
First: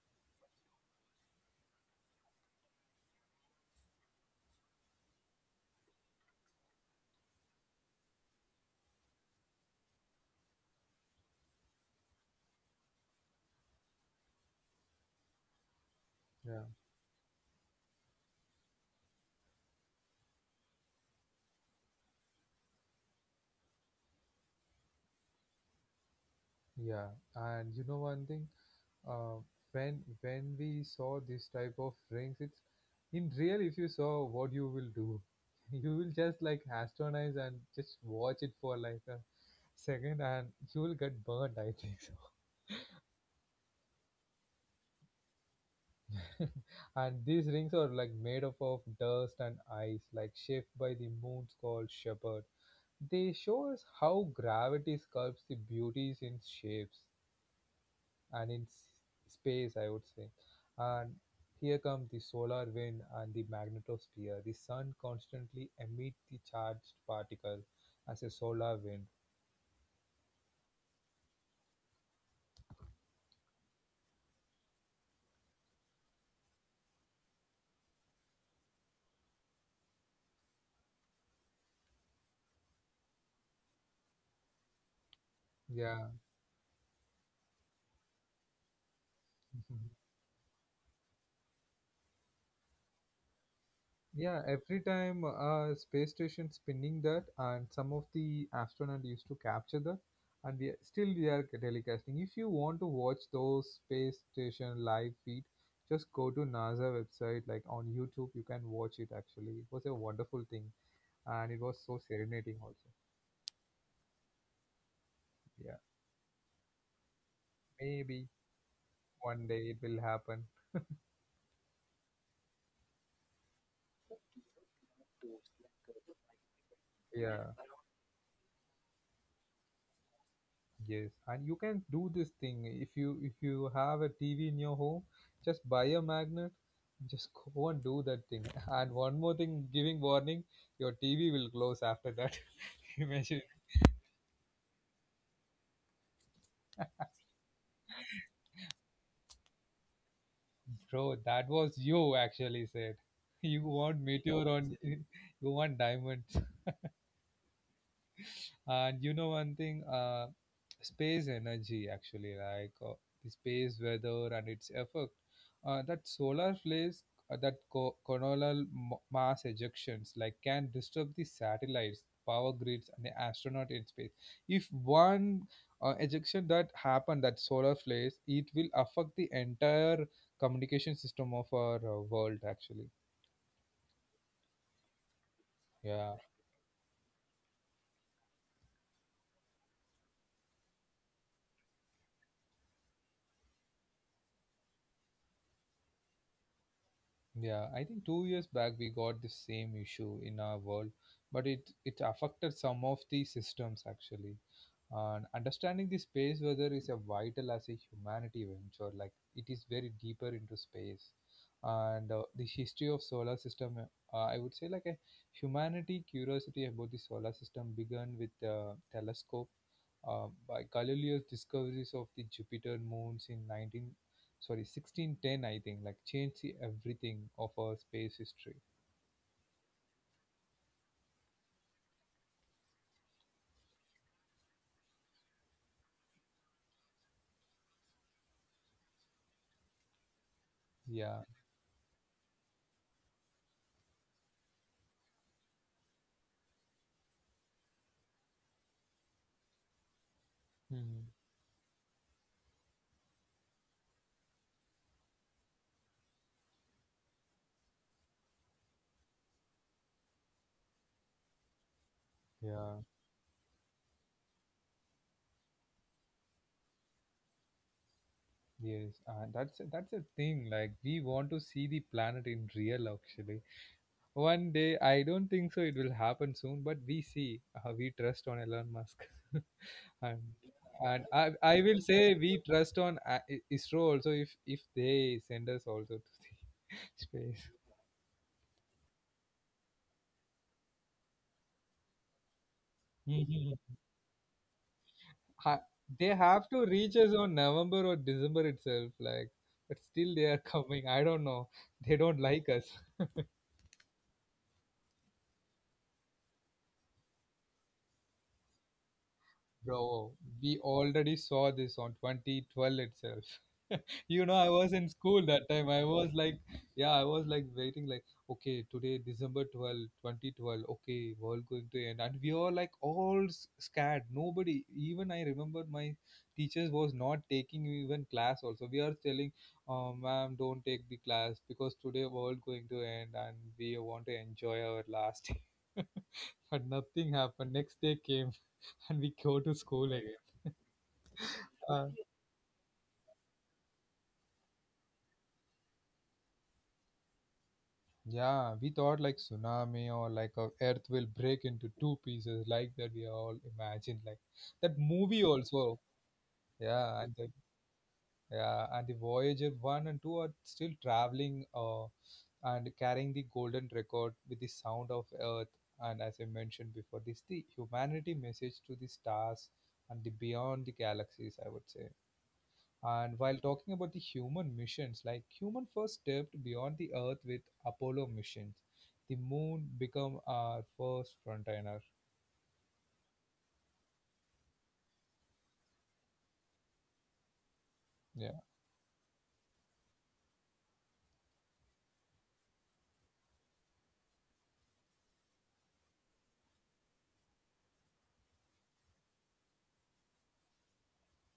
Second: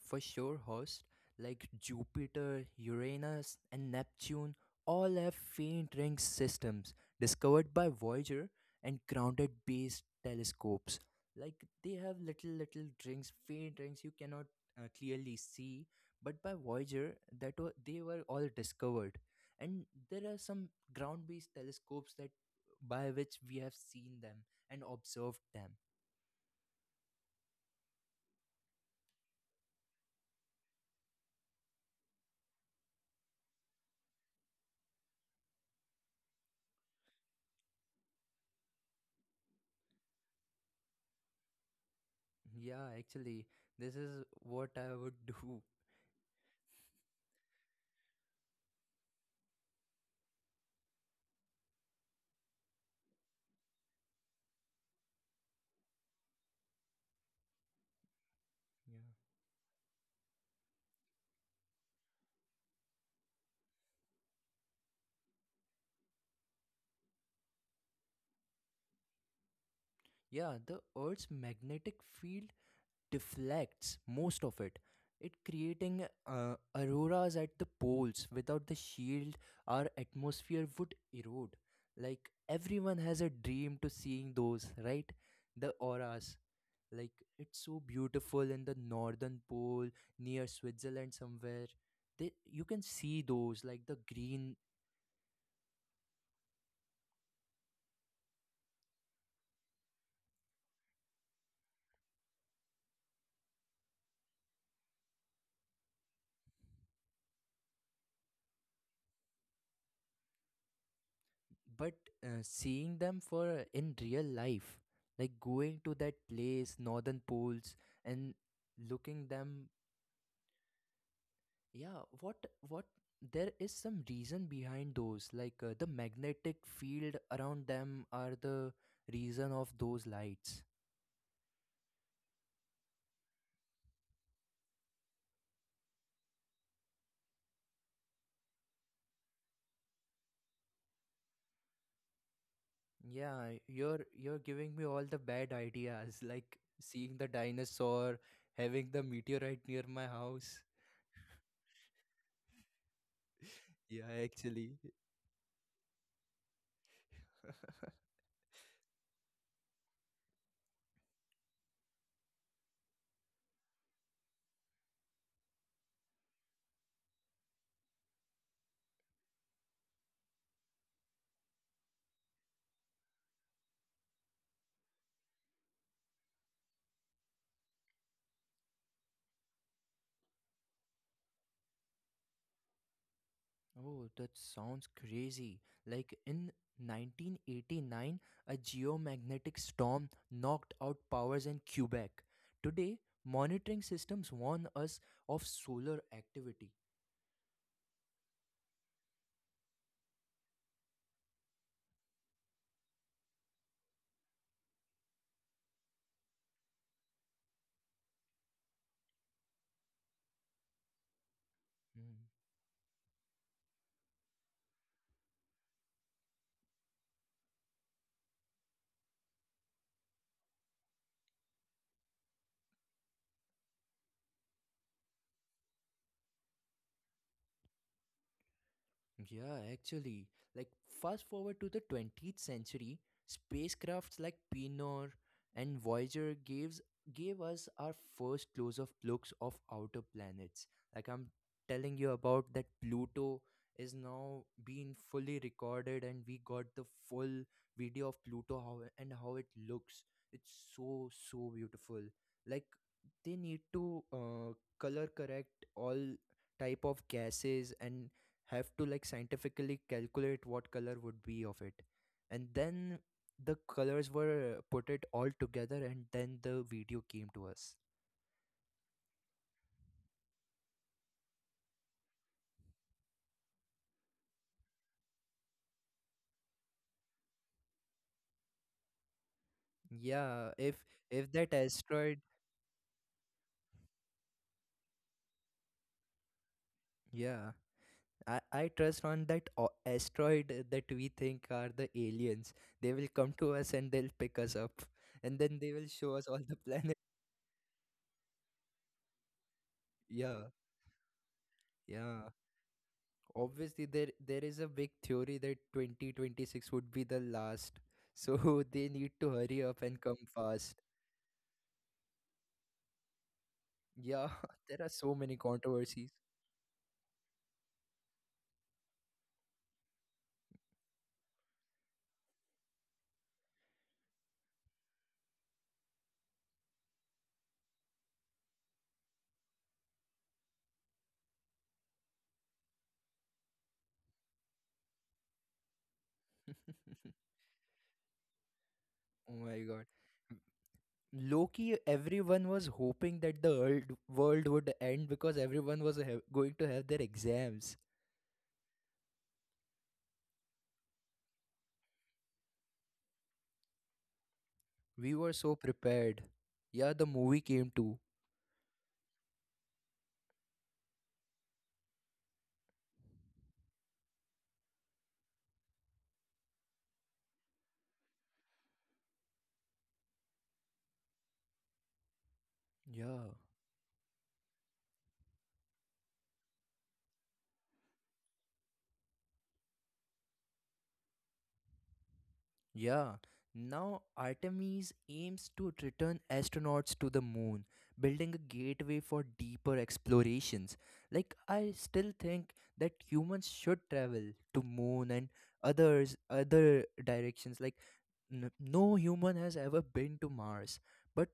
S2: For sure, host like Jupiter, Uranus, and Neptune all have faint ring systems discovered by Voyager and grounded based telescopes. Like they have little, little rings, faint rings you cannot uh, clearly see, but by
S1: Yeah,
S2: Voyager, that wa- they were all discovered. And there are some ground based telescopes that by which we have seen them and observed them.
S1: yeah. And you know one thing? uh, when when we saw this type of rings, it's in real. If you saw, what you will do? You will just like astonize and just watch it for like a second, and you will get burnt, I think.
S2: Yeah, actually, this is what I would do.
S1: So and these rings are like made up of dust and ice, like shaped by the moon's called shepherd. They show us how gravity sculpts the beauties in shapes and in s-
S2: Yeah.
S1: space, I would say. And here come the solar wind and the magnetosphere. The sun constantly emits the charged particle as a solar wind.
S2: Yeah, the Earth's magnetic field deflects most of it. It creating uh, auroras at the poles. Without the shield, our atmosphere would erode. Like everyone has a dream to seeing those, right? The
S1: Yeah.
S2: auras. Like it's so beautiful in the northern
S1: Mhm.
S2: pole near Switzerland somewhere. They, you can see those like the
S1: Yeah,
S2: green,
S1: every time a space station spinning that, and some of the astronaut used to capture that, and we are- still we are telecasting. If you want to watch those space station live feed, just go to NASA website, like on YouTube, you can watch it. Actually, it was a wonderful thing, and it was so
S2: but uh,
S1: serenating also.
S2: seeing them for uh, in real life, like
S1: Yeah,
S2: going to that place northern poles
S1: maybe
S2: and looking
S1: one day
S2: them.
S1: it will happen.
S2: Yeah, what what there is some reason behind those, like, uh, the magnetic field
S1: Yeah,
S2: around them are the reason of those lights.
S1: yes, and you can do this thing. If you if you have a TV in your home, just buy a magnet, just go and do that thing. And one more thing, giving warning: your TV will close after that. Imagine,
S2: Yeah, you're you're giving me all the bad ideas, like seeing the dinosaur, having the meteorite near my house.
S1: bro, that was you actually said. You want
S2: Yeah,
S1: meteor on,
S2: actually.
S1: you want diamonds. And you know one thing, uh, space energy actually, like uh, the space weather and its effect. Uh, that solar flares, uh, that co- coronal m- mass ejections, like, can disturb the satellites, power grids, and the astronaut in space. If one uh, ejection that happened, that solar flares, it will affect the entire communication system of our uh, world actually.
S2: Oh, that sounds crazy.
S1: Yeah.
S2: Like in nineteen eighty-nine, a geomagnetic storm knocked out powers in Quebec. Today, monitoring systems warn us of solar activity.
S1: Yeah, I think two years back we got the same issue in our world, but it it affected some of the systems actually. And understanding the space weather is a vital as a humanity venture. Like, it is very deeper into space, and uh,
S2: Hmm.
S1: the history of solar system. Uh, I would say, like, a humanity curiosity about the solar system began with the telescope uh, by Galileo's discoveries of the Jupiter moons in nineteen, sorry, sixteen ten, I think, like, changed the everything of our space history.
S2: Yeah, actually, like fast forward to the twentieth century, spacecrafts like Pioneer and Voyager gives gave us our first close-up looks of outer planets. Like
S1: Yeah.
S2: I'm telling you about that Pluto is now being fully recorded and we got the full video of Pluto, how and how it looks. It's
S1: Hmm.
S2: so so beautiful. Like they need to uh, color correct all type of gases and have to like scientifically calculate what color would be of it, and
S1: Yeah,
S2: then the colors were put it all together and then the video came to us.
S1: yes, and that's that's a thing, like, we want to see the planet in real actually. One day, I don't think so it will happen soon, but we see, uh, we trust on Elon Musk. And
S2: Yeah, if
S1: and i
S2: if that
S1: i will say
S2: asteroid,
S1: we trust on uh, I- ISRO also, if if they send us also to the space.
S2: yeah, i i trust on that o- asteroid, uh, that we think are the aliens. They will come to us and they'll pick us up, and
S1: Ha-
S2: then they will
S1: they
S2: show us all
S1: have
S2: the
S1: to reach
S2: planet.
S1: us on November or December itself, like, but still they are
S2: Yeah,
S1: coming. I don't know. They don't
S2: yeah,
S1: like us.
S2: obviously, there there is a big theory that twenty twenty-six would be the last. So they need to hurry up and
S1: Bro,
S2: come
S1: we
S2: fast.
S1: already saw this on twenty twelve itself. You know,
S2: Yeah,
S1: I was in
S2: there are so
S1: school that
S2: many
S1: time. I was
S2: controversies.
S1: like, yeah, I was like waiting like, okay, today December twelfth, twenty twelve, okay, world going to end, and we all like all s- scared. Nobody, even I remember my teachers was not taking even class also. We are telling, oh ma'am, don't take the class because today world going to end and we want to enjoy our last day. But nothing happened. Next day came. And we
S2: Oh
S1: go to
S2: my god,
S1: school again.
S2: loki, everyone was hoping that the world, world would end because everyone was ha- going to have their exams.
S1: Yeah, we thought like tsunami or like a earth will break into two pieces, like that we all imagined, like that
S2: We
S1: movie
S2: were so
S1: also.
S2: prepared. Yeah,
S1: Yeah,
S2: the
S1: and the,
S2: movie came too.
S1: yeah, and the Voyager one and two are still traveling, uh, and carrying the golden record with the sound of earth, and as I mentioned before this, the humanity message to the stars and the beyond the galaxies, I would say. And
S2: Yeah.
S1: while talking about the human missions, like, human first stepped beyond the Earth with Apollo missions, the moon become our first frontliner.
S2: Yeah, now Artemis aims to return astronauts to the moon,
S1: Yeah,
S2: building a gateway for deeper explorations. Like I still think that humans should travel to moon and others other directions. Like n- no human has ever been to Mars, but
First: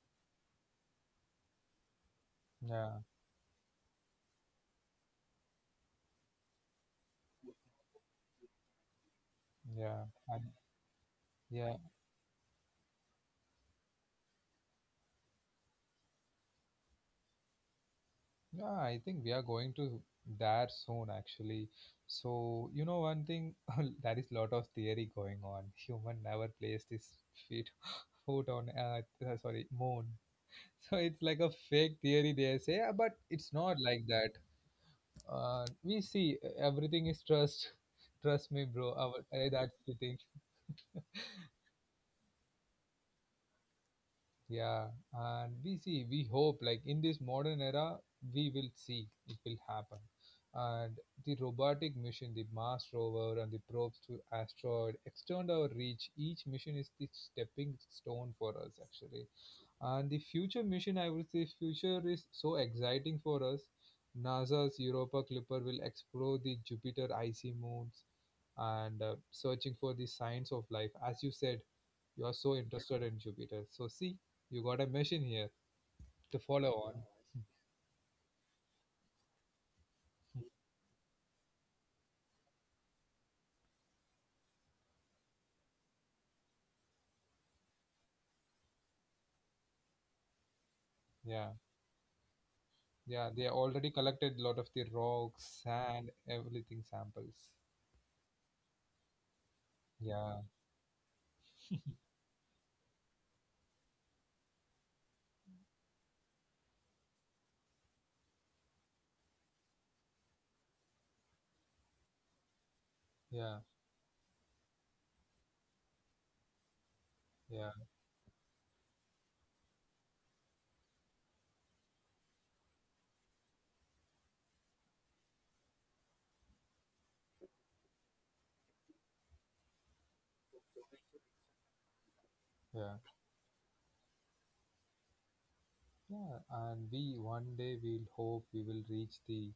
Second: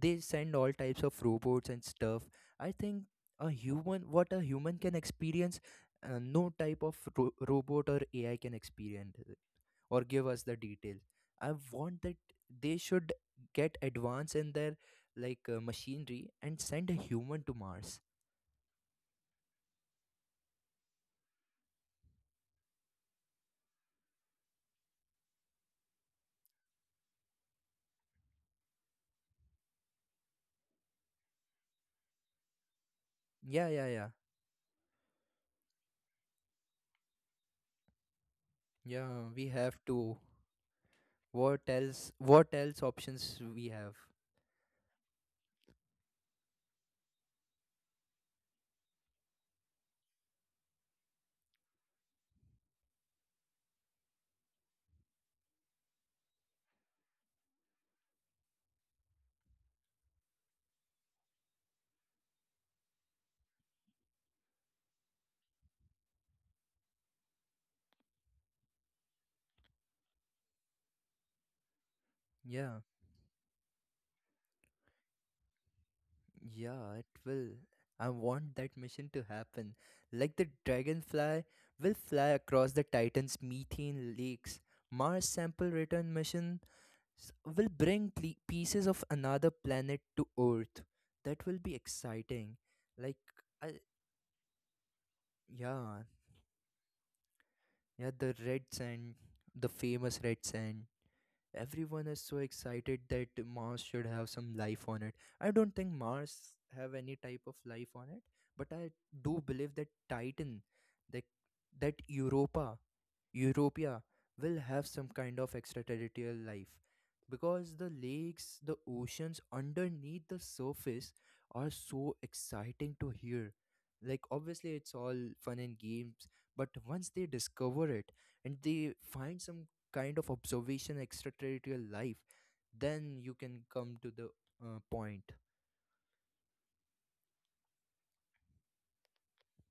S2: they send all types of robots and stuff. I
S1: yeah,
S2: think a human what a human can experience, uh, no type of ro- robot or A I can experience or
S1: yeah,
S2: give us
S1: and
S2: the details. I
S1: yeah,
S2: want that they should get advance in their, like, uh, machinery and send a human to Mars.
S1: yeah. I think we are going to there soon, actually. So you know one thing, that is lot of theory going on. Human never placed his feet foot on Earth. Uh, sorry, moon. So it's like a fake theory they say, "Ah, but it's
S2: Yeah,
S1: not
S2: yeah, yeah.
S1: like that. uh, we see uh, everything is trust, trust me bro. Our,
S2: Yeah, we
S1: uh,
S2: have
S1: that's the
S2: to.
S1: thing.
S2: What else? What else options we have?
S1: Yeah, and we see, we hope, like, in this modern era, we will see, it will happen. And the robotic mission, the Mars rover, and the probes to asteroid extend our reach. Each mission is the stepping stone for us actually, and the future mission, I would say, future is so exciting for us. NASA's Europa Clipper will explore the Jupiter icy moons, and uh, searching for the signs of life. As you said, you are so
S2: Yeah,
S1: interested in Jupiter. So, see, you got a machine here to follow
S2: yeah,
S1: on.
S2: it will. I want that mission to happen. Like the dragonfly will fly across the Titan's methane lakes. Mars sample return mission s- will bring ple- pieces of another planet to Earth. That
S1: Yeah,
S2: will be exciting. Like,
S1: yeah, they
S2: I,
S1: already collected a lot of the rocks,
S2: yeah,
S1: sand, everything samples.
S2: yeah, the red sand, the famous
S1: Yeah,
S2: red sand. Everyone is so excited that Mars should have some life on it. I don't think Mars have any type of life on it, but I do believe that Titan, that that Europa,
S1: yeah,
S2: Europa will have some kind of extraterrestrial life
S1: yeah,
S2: because the lakes, the oceans underneath the surface are so exciting to hear. Like, obviously, it's all fun and games, but once they discover it and they find some kind of observation extraterrestrial life,
S1: yeah.
S2: then you can come to the uh, point.
S1: Yeah, and we one day we'll hope we will reach the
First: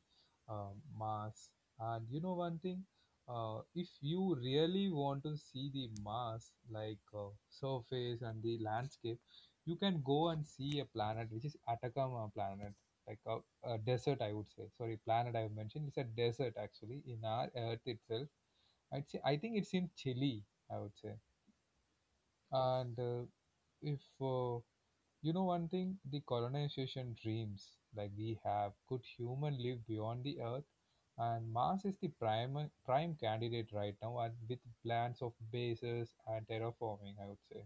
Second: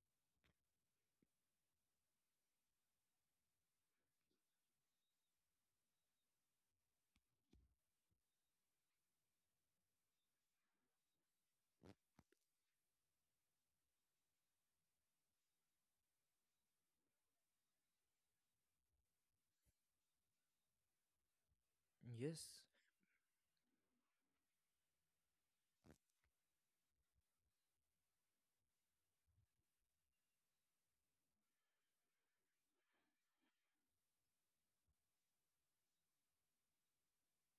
S1: um, Mars. And you know one thing, uh, if you really want to see the Mars, like, uh, surface and the landscape, you can go and see a planet which is Atacama planet, like a, a desert, I would say. Sorry, planet I have mentioned. It's a desert actually in our Earth itself. I'd say I think it's in Chile, I would say.
S2: Yes.
S1: And uh, if uh, you know one thing? The colonization dreams, like, we have, could human live beyond the earth? And Mars is the prime prime candidate right now, and with plans of bases and terraforming, I would say.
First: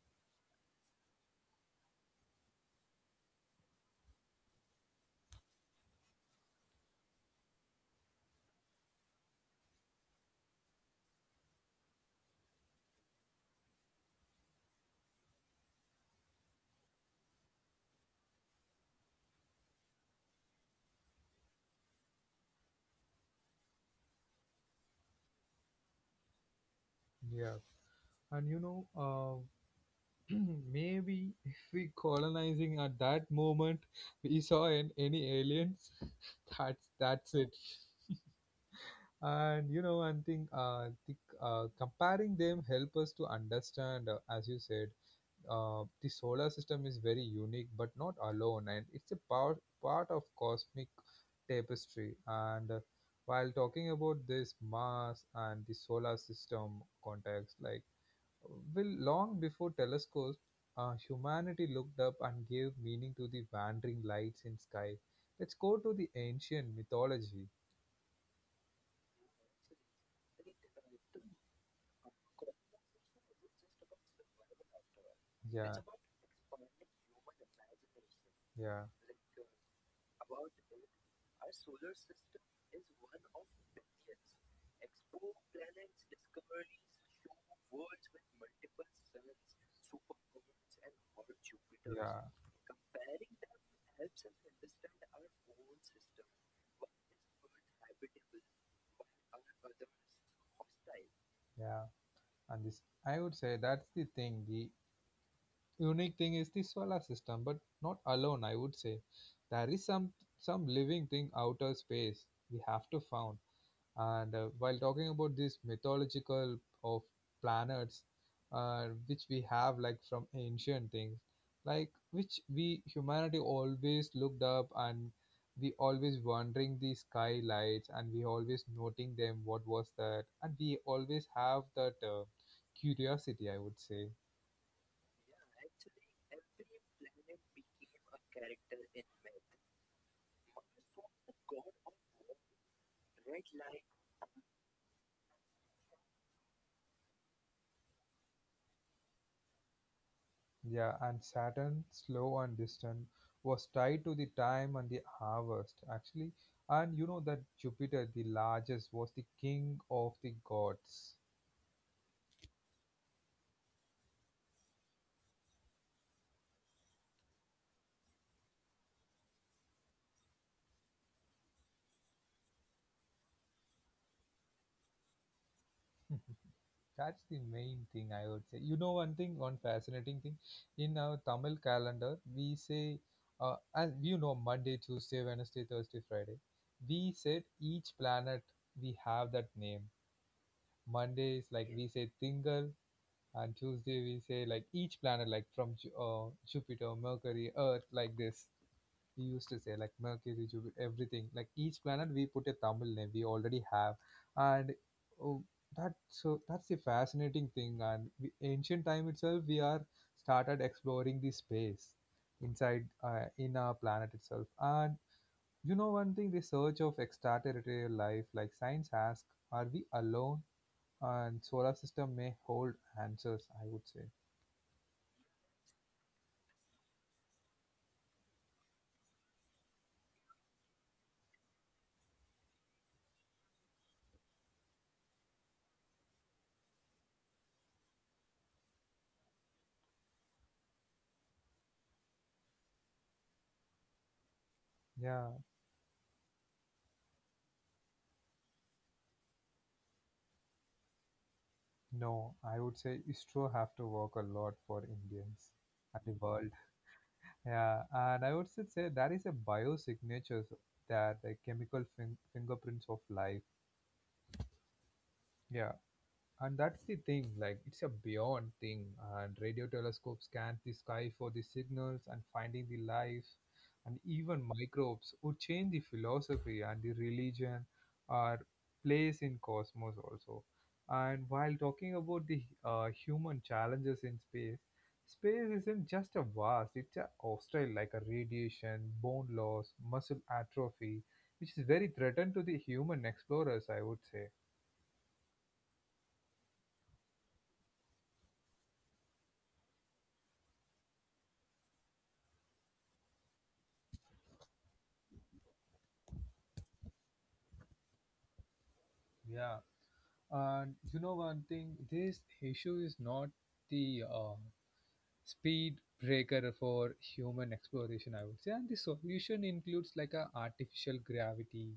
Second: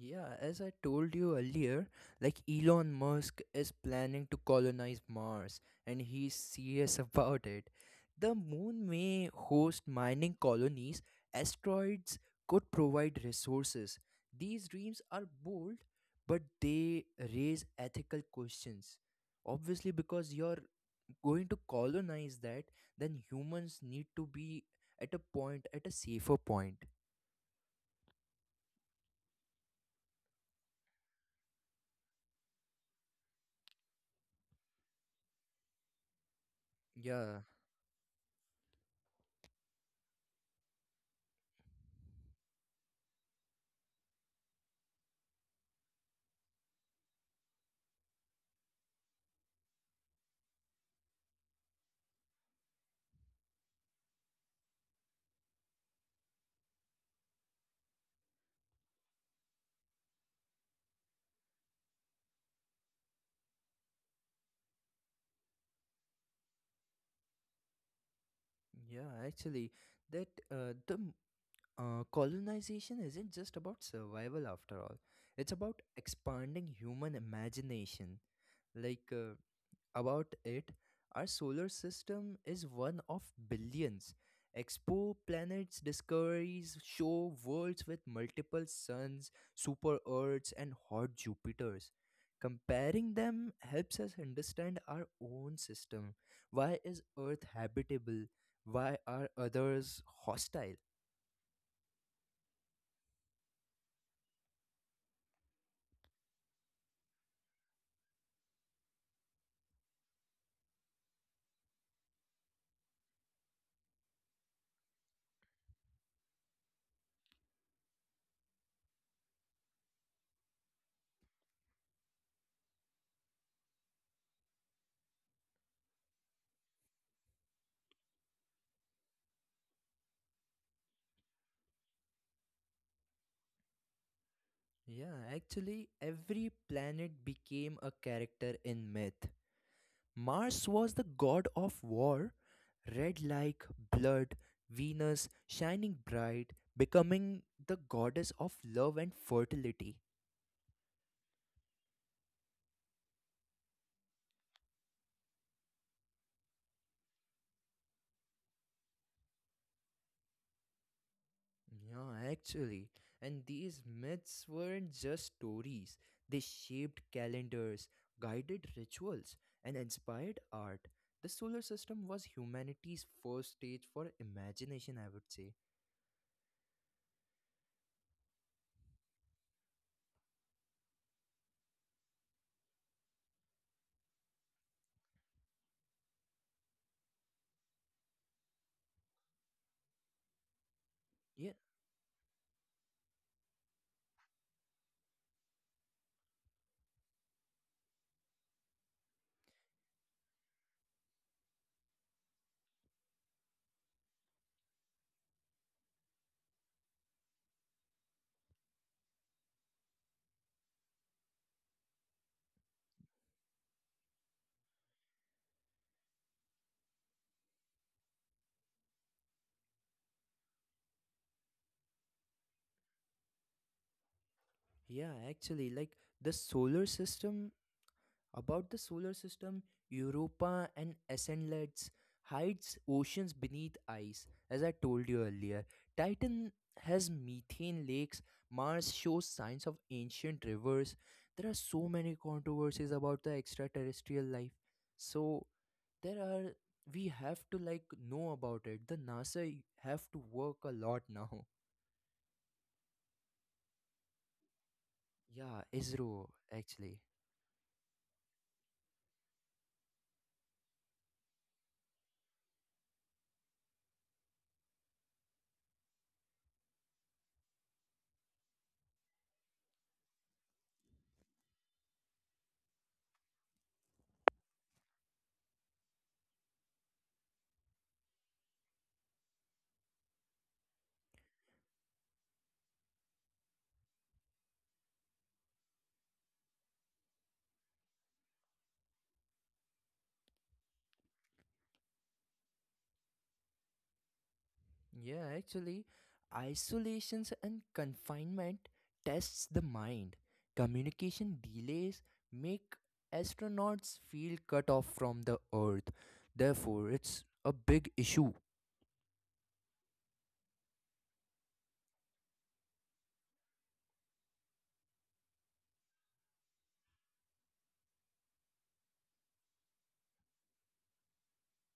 S2: Yeah, as I told you earlier, like Elon Musk is planning to colonize Mars and he's serious about it. The moon may host mining colonies, asteroids could provide resources. These dreams are bold, but they raise ethical questions. Obviously, because you're going to colonize that, then humans need to be at a point, at a safer point.
S1: Yeah. And you know, uh, maybe if we colonizing at that moment we saw an, any aliens, that's that's
S2: Yeah.
S1: it. And you know, one thing, uh, the, uh, comparing them help us to understand, uh, as you said, Uh, the solar system is very unique but not alone, and it's a part, part of cosmic tapestry. And uh, while talking about this Mars and the solar system context, like, well, long before telescopes, uh, humanity looked up and gave meaning to the wandering lights in sky. Let's go to the ancient mythology.
S2: Yeah, actually, that uh, the m- uh, colonization isn't just about survival after all. It's
S1: Yeah,
S2: about expanding human imagination.
S1: yeah.
S2: Like, uh, about it, our solar system is one of billions. Expo
S1: Expo.
S2: planets discoveries show worlds with multiple suns, super Earths, and hot Jupiters.
S1: Yeah,
S2: Comparing them helps us understand our own system. Why is Earth habitable? Why are others hostile?
S1: yeah. And this, I would say, that's the thing. The unique thing is the solar system, but not alone, I would say. There is some some living thing outer space we have to found. And uh, while talking about this mythological of planets, uh, which we have, like, from ancient things, like, which we humanity always looked up, and we always wondering the skylights, and we always noting them what was that, and we always have that uh, curiosity, I would say.
S2: Yeah, actually, every planet became a character in myth. Mars was the god of war, red like blood, Venus shining bright, becoming the goddess of love and fertility.
S1: Yeah, and Saturn, slow and distant, was tied to the time and the harvest, actually. And you know that Jupiter, the largest, was the king of the gods.
S2: Yeah, actually. And these myths weren't just stories, they shaped calendars, guided rituals, and inspired art. The solar system was humanity's first stage for imagination, I would say.
S1: That's the main thing, I would say. You know, one thing, one fascinating thing, in our Tamil calendar, we say, uh, as you know, Monday, Tuesday, Wednesday, Thursday, Friday, we said each planet we have that name. Monday is
S2: Yeah,
S1: like we say Tingal, and Tuesday we say like each planet, like, from Ju- uh, Jupiter, Mercury, Earth, like this. We used to say like Mercury, Jupiter, everything. Like, each planet we put a Tamil name. We already have, and oh, that, so that's the fascinating thing. And we, ancient time itself, we are started exploring the space inside uh, in our planet itself. And you know one thing, the search of extraterrestrial life, like, science asks, are we alone? And solar system may hold answers, I would say.
S2: yeah, actually. Like the solar system About the solar system, Europa and Ascendlets hides oceans beneath ice, as I told you earlier. Titan has methane lakes. Mars shows signs of ancient rivers. There are so many controversies about the extraterrestrial life. So,
S1: Yeah,
S2: there are we have to like know about it. The NASA have to work a lot now.
S1: no, I would say Istro have to work a lot for Indians
S2: Yeah,
S1: and the
S2: ISRO
S1: world.
S2: actually.
S1: Yeah, and I would still say that is a biosignatures, that the chemical fin- fingerprints of life. Yeah. And that's the thing, like it's a beyond thing, and radio telescopes scan the sky for the signals and finding the life, and even microbes would change the philosophy and the religion or place in cosmos also. And while talking about the uh, human challenges in space, space isn't just a vast, it's a hostile, like a radiation, bone loss, muscle atrophy, which is very threatened to the human explorers, I would say.
S2: Yeah, actually, isolations and confinement tests the mind. Communication delays make astronauts feel cut off from the earth. Therefore, it's a big issue.
S1: Yeah. And you know one thing, this issue is not the uh, speed breaker for human exploration, I would say. And the solution includes like a artificial gravity,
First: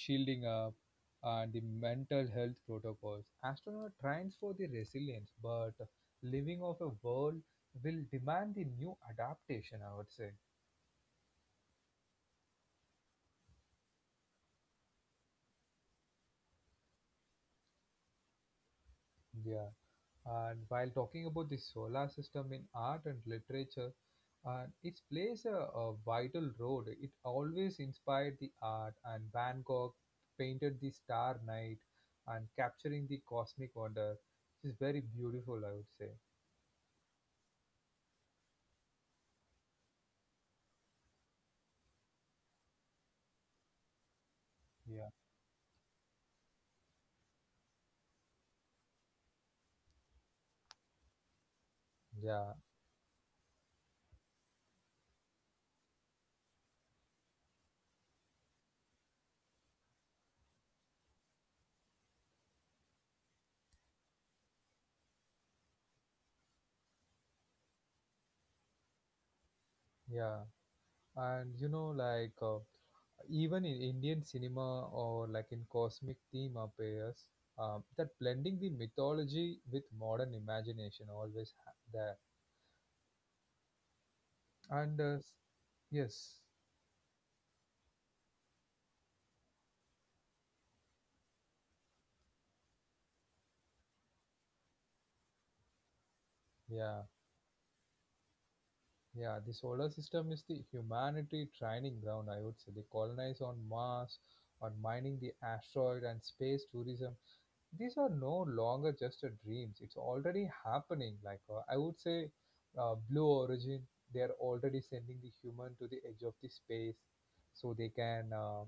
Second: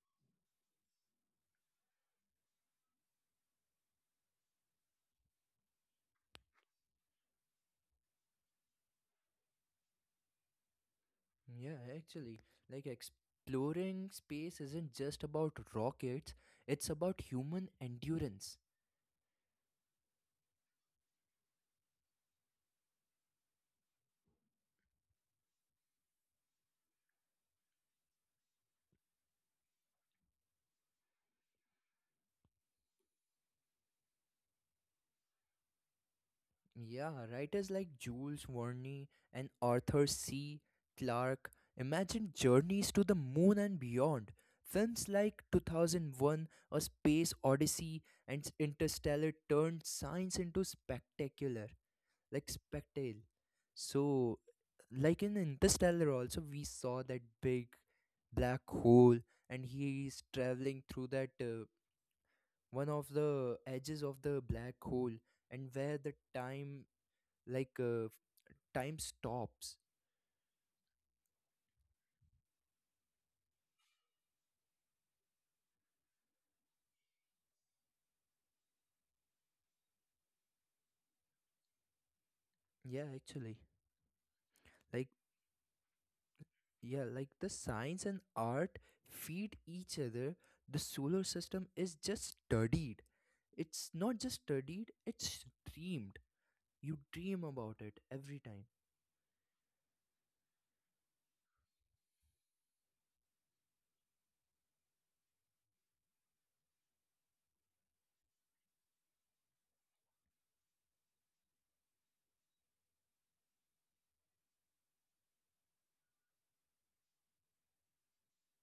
S1: shielding up, and the mental health protocols. Astronaut trains for the resilience, but living off a world will demand the new adaptation, I would say.
S2: Yeah, actually, like exploring space isn't just about rockets, it's about human endurance.
S1: Yeah. And while talking about the solar system in art and literature, uh, it plays a, a vital role. It always inspired the art, and Van Gogh painted the star night and capturing the cosmic wonder, which is very beautiful, I would say.
S2: Yeah, writers like Jules Verne and Arthur C. Clarke imagined journeys to the moon and beyond.
S1: Yeah,
S2: Films like two thousand one A Space Odyssey and s- Interstellar turned science into spectacular, like
S1: yeah,
S2: spectacle. So, like in Interstellar, also, we saw that big black hole, and he is traveling through that, uh, one of the edges of the black hole, and where the time, like, uh, time stops.
S1: yeah. And you know, like uh, even in Indian cinema or like in cosmic theme appears, um, that blending the mythology with modern imagination always ha- there
S2: Yeah, actually,
S1: and
S2: like,
S1: uh, s- yes,
S2: yeah, like the science and art feed each other. The solar system is just studied, it's not just studied, it's dreamed.
S1: yeah,
S2: You dream about it every time.
S1: yeah. The solar system is the humanity training ground, I would say. The colonize on Mars, on mining the asteroid and space tourism, these are no longer just a dreams, it's already happening, like uh, I would say, uh, Blue Origin, they are already sending the human to the edge of the space, so they can uh,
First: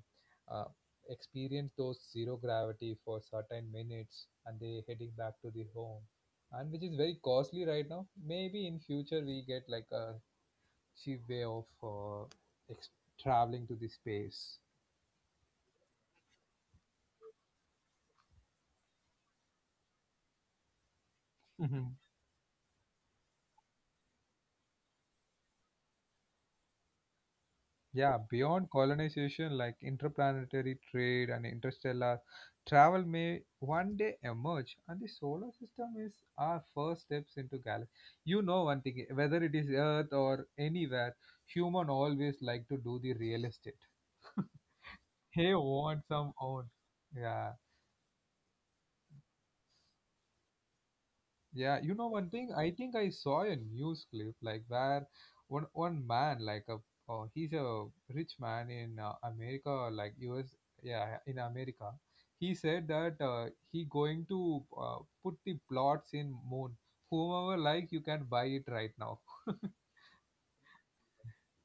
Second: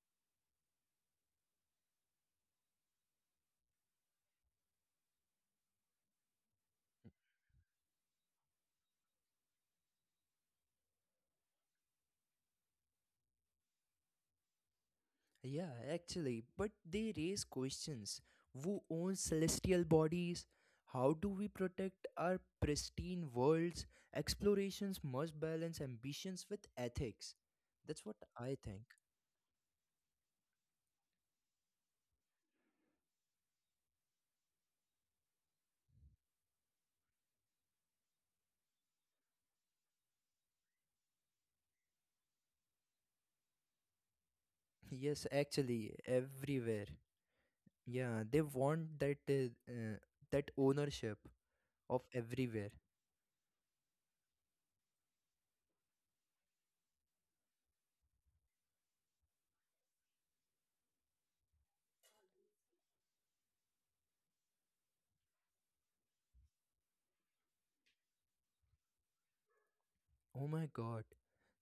S1: uh, experience those zero gravity for certain minutes, and they heading back to the home, and which is very costly right now. Maybe in future we get like a cheap way of uh, ex- traveling to the space.
S2: Yeah, actually, but they raise questions: who owns celestial bodies? How do we protect our pristine worlds? Explorations must balance ambitions with ethics. That's what
S1: Yeah,
S2: I
S1: beyond
S2: think.
S1: colonization, like interplanetary trade and interstellar travel may one day emerge, and the solar system is our first steps into galaxy. You know one thing, whether it is Earth or anywhere, human always like to do the real estate.
S2: Yes,
S1: They
S2: actually,
S1: want some own.
S2: everywhere.
S1: Yeah.
S2: Yeah, they want that uh, uh, that ownership
S1: Yeah, you
S2: of
S1: know one thing,
S2: everywhere.
S1: I think I saw a news clip like where one one man like a uh, he's a rich man in uh, America, like U S, yeah, in America. He said that uh, he going to uh, put the plots in moon. Whomever, like, you can buy it right now.
S2: Oh my God,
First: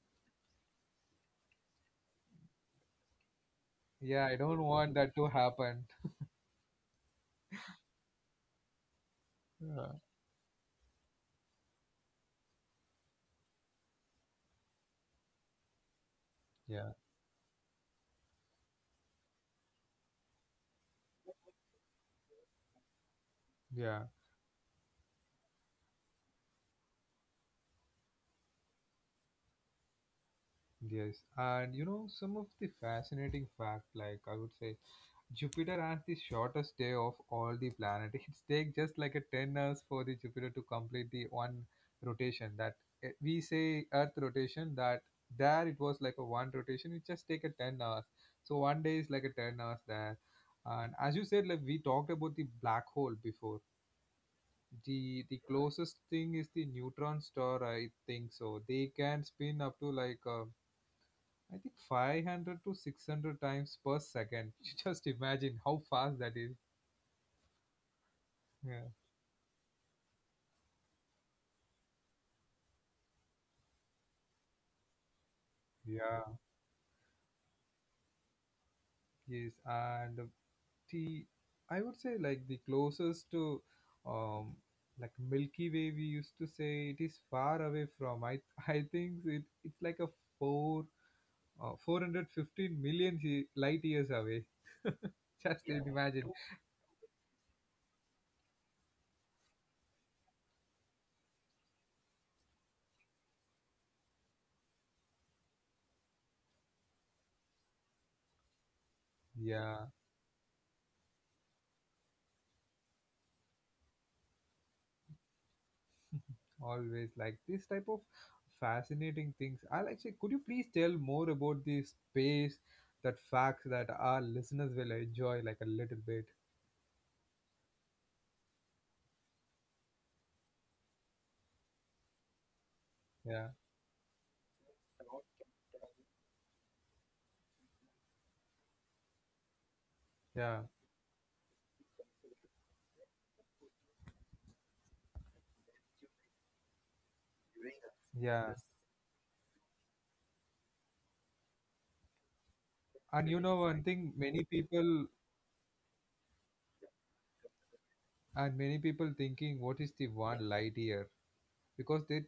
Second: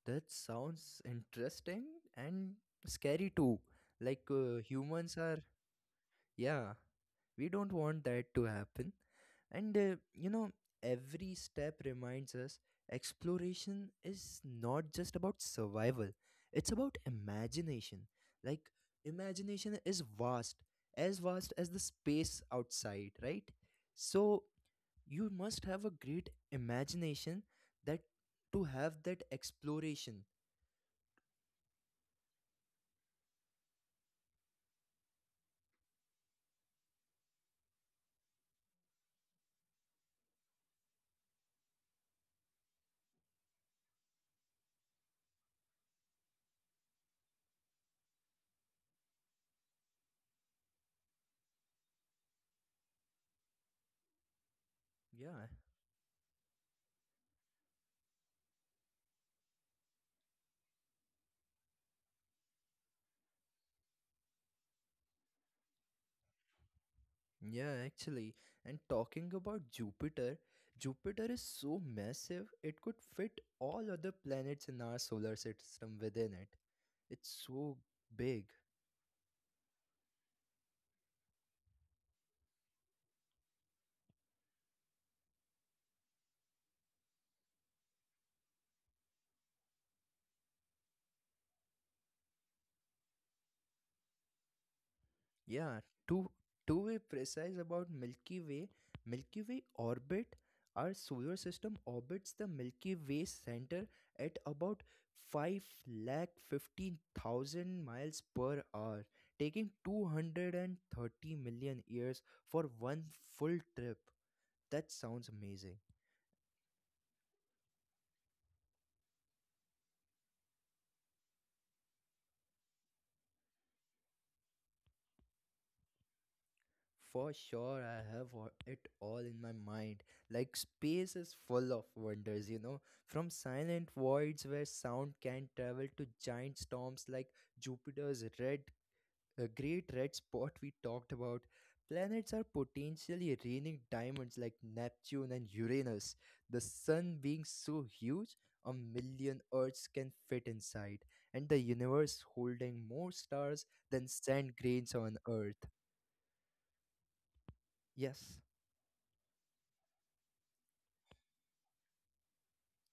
S2: that sounds interesting and scary too. Like,
S1: Yeah, I
S2: uh,
S1: don't want that
S2: humans
S1: to
S2: are,
S1: happen.
S2: yeah, we don't want that to happen. And,
S1: Yeah,
S2: uh, you know, every step reminds us exploration is not just about survival, it's
S1: yeah,
S2: about imagination. Like, imagination is vast, as vast as the space outside, right?
S1: yeah,
S2: So, you must have a great imagination that to have that exploration.
S1: yes. And you know, some of the fascinating fact, like I would say, Jupiter has the shortest day of all the planet. It takes just like a ten hours for the Jupiter to complete the one rotation, that eh, we say Earth rotation, that there it was like a one rotation. It just take a ten hours. So one day is like a ten hours there. And as you said, like we talked about the black hole before. The the
S2: Yeah,
S1: closest thing is the neutron star, I think so. They can spin up to like uh, I think five hundred to six hundred times per second. You just imagine how fast that is.
S2: Yeah, actually. And
S1: Yeah,
S2: talking about Jupiter, Jupiter is so massive it could fit all other planets in our solar system within
S1: yeah,
S2: it. It's so big.
S1: yes, and the, I would say like the closest to um like Milky Way, we used to say it is far away from. I I think it it's like a four uh, four hundred fifteen million he- light years away. Just
S2: Yeah,
S1: imagine.
S2: to to be precise about Milky Way, Milky Way orbit, our solar system orbits the Milky Way center at about five lakh fifteen thousand miles per hour, taking
S1: Yeah,
S2: two hundred and thirty million years for one full trip. That sounds amazing.
S1: always like this type of fascinating things. I'll actually, could you please tell more about the space, that facts that our listeners will enjoy like a little bit.
S2: For sure, I have all- it all in my mind. Like, space is full of wonders, you know. From
S1: Yeah,
S2: silent voids where sound can travel to giant storms like Jupiter's red, uh, great red spot we
S1: yeah,
S2: talked about. Planets are potentially raining diamonds like Neptune and Uranus. The sun being so huge, a
S1: yeah.
S2: million Earths can fit inside, and the universe holding more stars
S1: And you
S2: than
S1: know one
S2: sand
S1: thing,
S2: grains
S1: many
S2: on
S1: people
S2: Earth. Yes.
S1: and many people thinking, what is the one light year? Because it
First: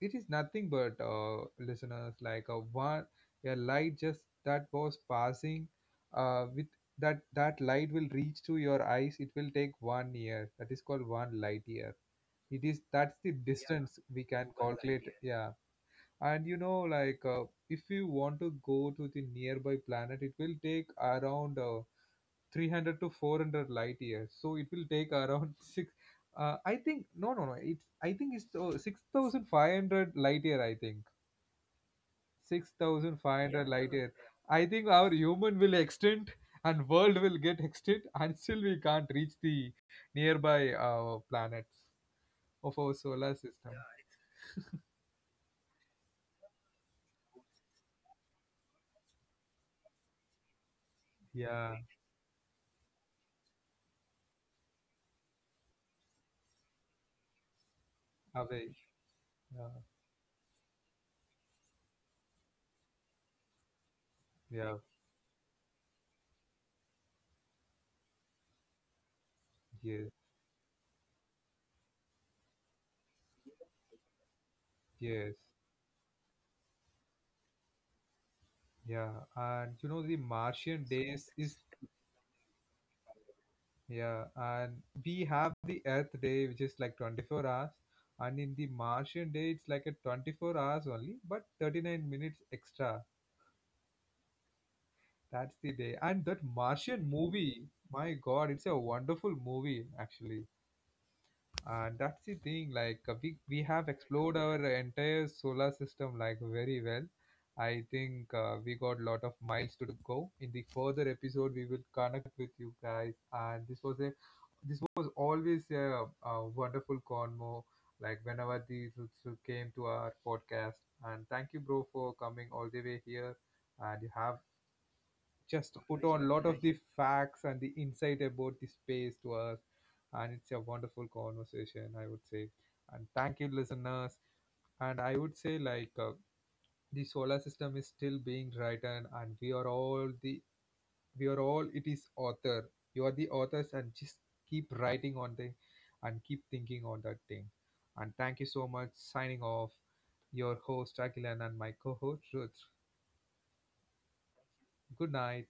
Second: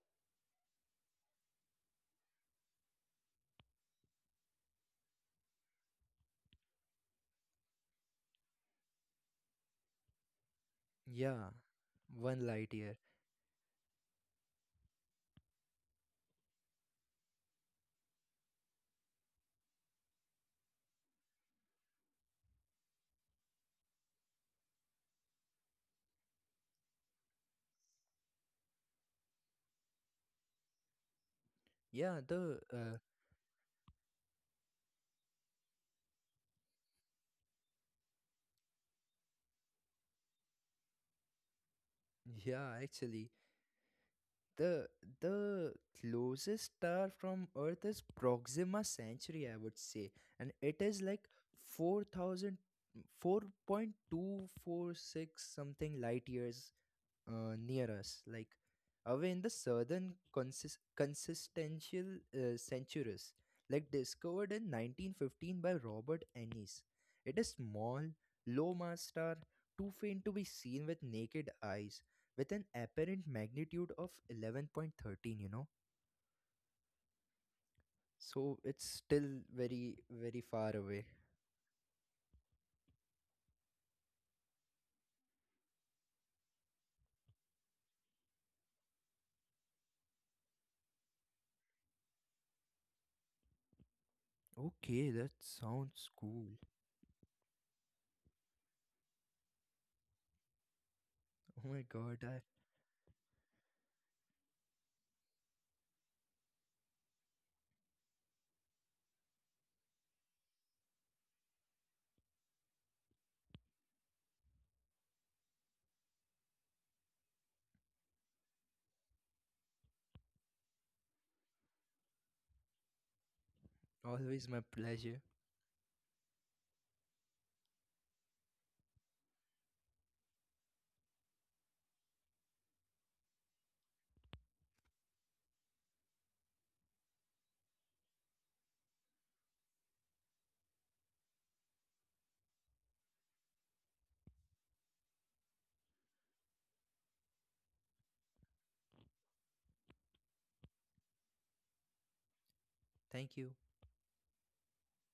S1: it is nothing but uh, listeners, like a one, a light just that was passing, uh, with that that light will reach to your eyes. It will take one year. That is called one light
S2: Yeah,
S1: year.
S2: one
S1: It is,
S2: light year.
S1: that's the, yeah, distance we can calculate. Yeah, and you know, like uh, if you want to go to the nearby planet, it will take around. Uh, three hundred to four hundred light years, so it will take around six, uh, I think, no, no, no, it's, I think it's uh, six thousand five hundred light year, I think.
S2: Yeah,
S1: Yeah.
S2: the uh,
S1: six thousand five hundred light year, I think our human will extinct and world will get extinct until we can't reach the nearby uh, planets of our
S2: yeah,
S1: solar
S2: actually,
S1: system.
S2: the the closest star from Earth is Proxima Centauri, I would say, and it is like
S1: Yeah,
S2: four thousand four point two four six something light years uh, near us, like,
S1: away,
S2: away in the
S1: yeah,
S2: southern consist- consistential, uh, centuries, like discovered in
S1: yeah,
S2: nineteen fifteen by Robert Ennis. It is small, low mass star, too
S1: yes,
S2: faint to be seen with naked eyes, with an apparent magnitude of eleven point one three,
S1: yes,
S2: you know. So it's
S1: yeah,
S2: still
S1: and
S2: very,
S1: you know the
S2: very far away.
S1: martian days is, yeah, and we have the Earth Day, which is like twenty-four hours, and in the Martian day, it's like a twenty-four hours only, but thirty-nine minutes extra.
S2: Okay, that
S1: That's the day.
S2: sounds
S1: And that
S2: cool.
S1: Martian movie, my God, it's a wonderful movie, actually.
S2: Oh my
S1: And that's
S2: god,
S1: the
S2: I,
S1: thing, like uh, we, we have explored our entire solar system like very well. I think uh, we got lot of miles to go. In the further episode, we will connect with you guys. And this was a, this was always a, a wonderful convo. Like whenever the Rutsu came to our podcast, and thank you, bro, for coming all the way here. And you have
S2: always my pleasure.
S1: just put on a lot of the facts and the insight about the space to us, and it's a wonderful conversation, I would say. And thank you listeners, and I would say, like uh, the solar system is still being written, and we are all the we are all it is author, you are the authors, and just keep writing on the and keep thinking on that thing. And thank you so much, signing off, your host Akilan and my co-host Ruth.
S2: Thank you.
S1: Good night.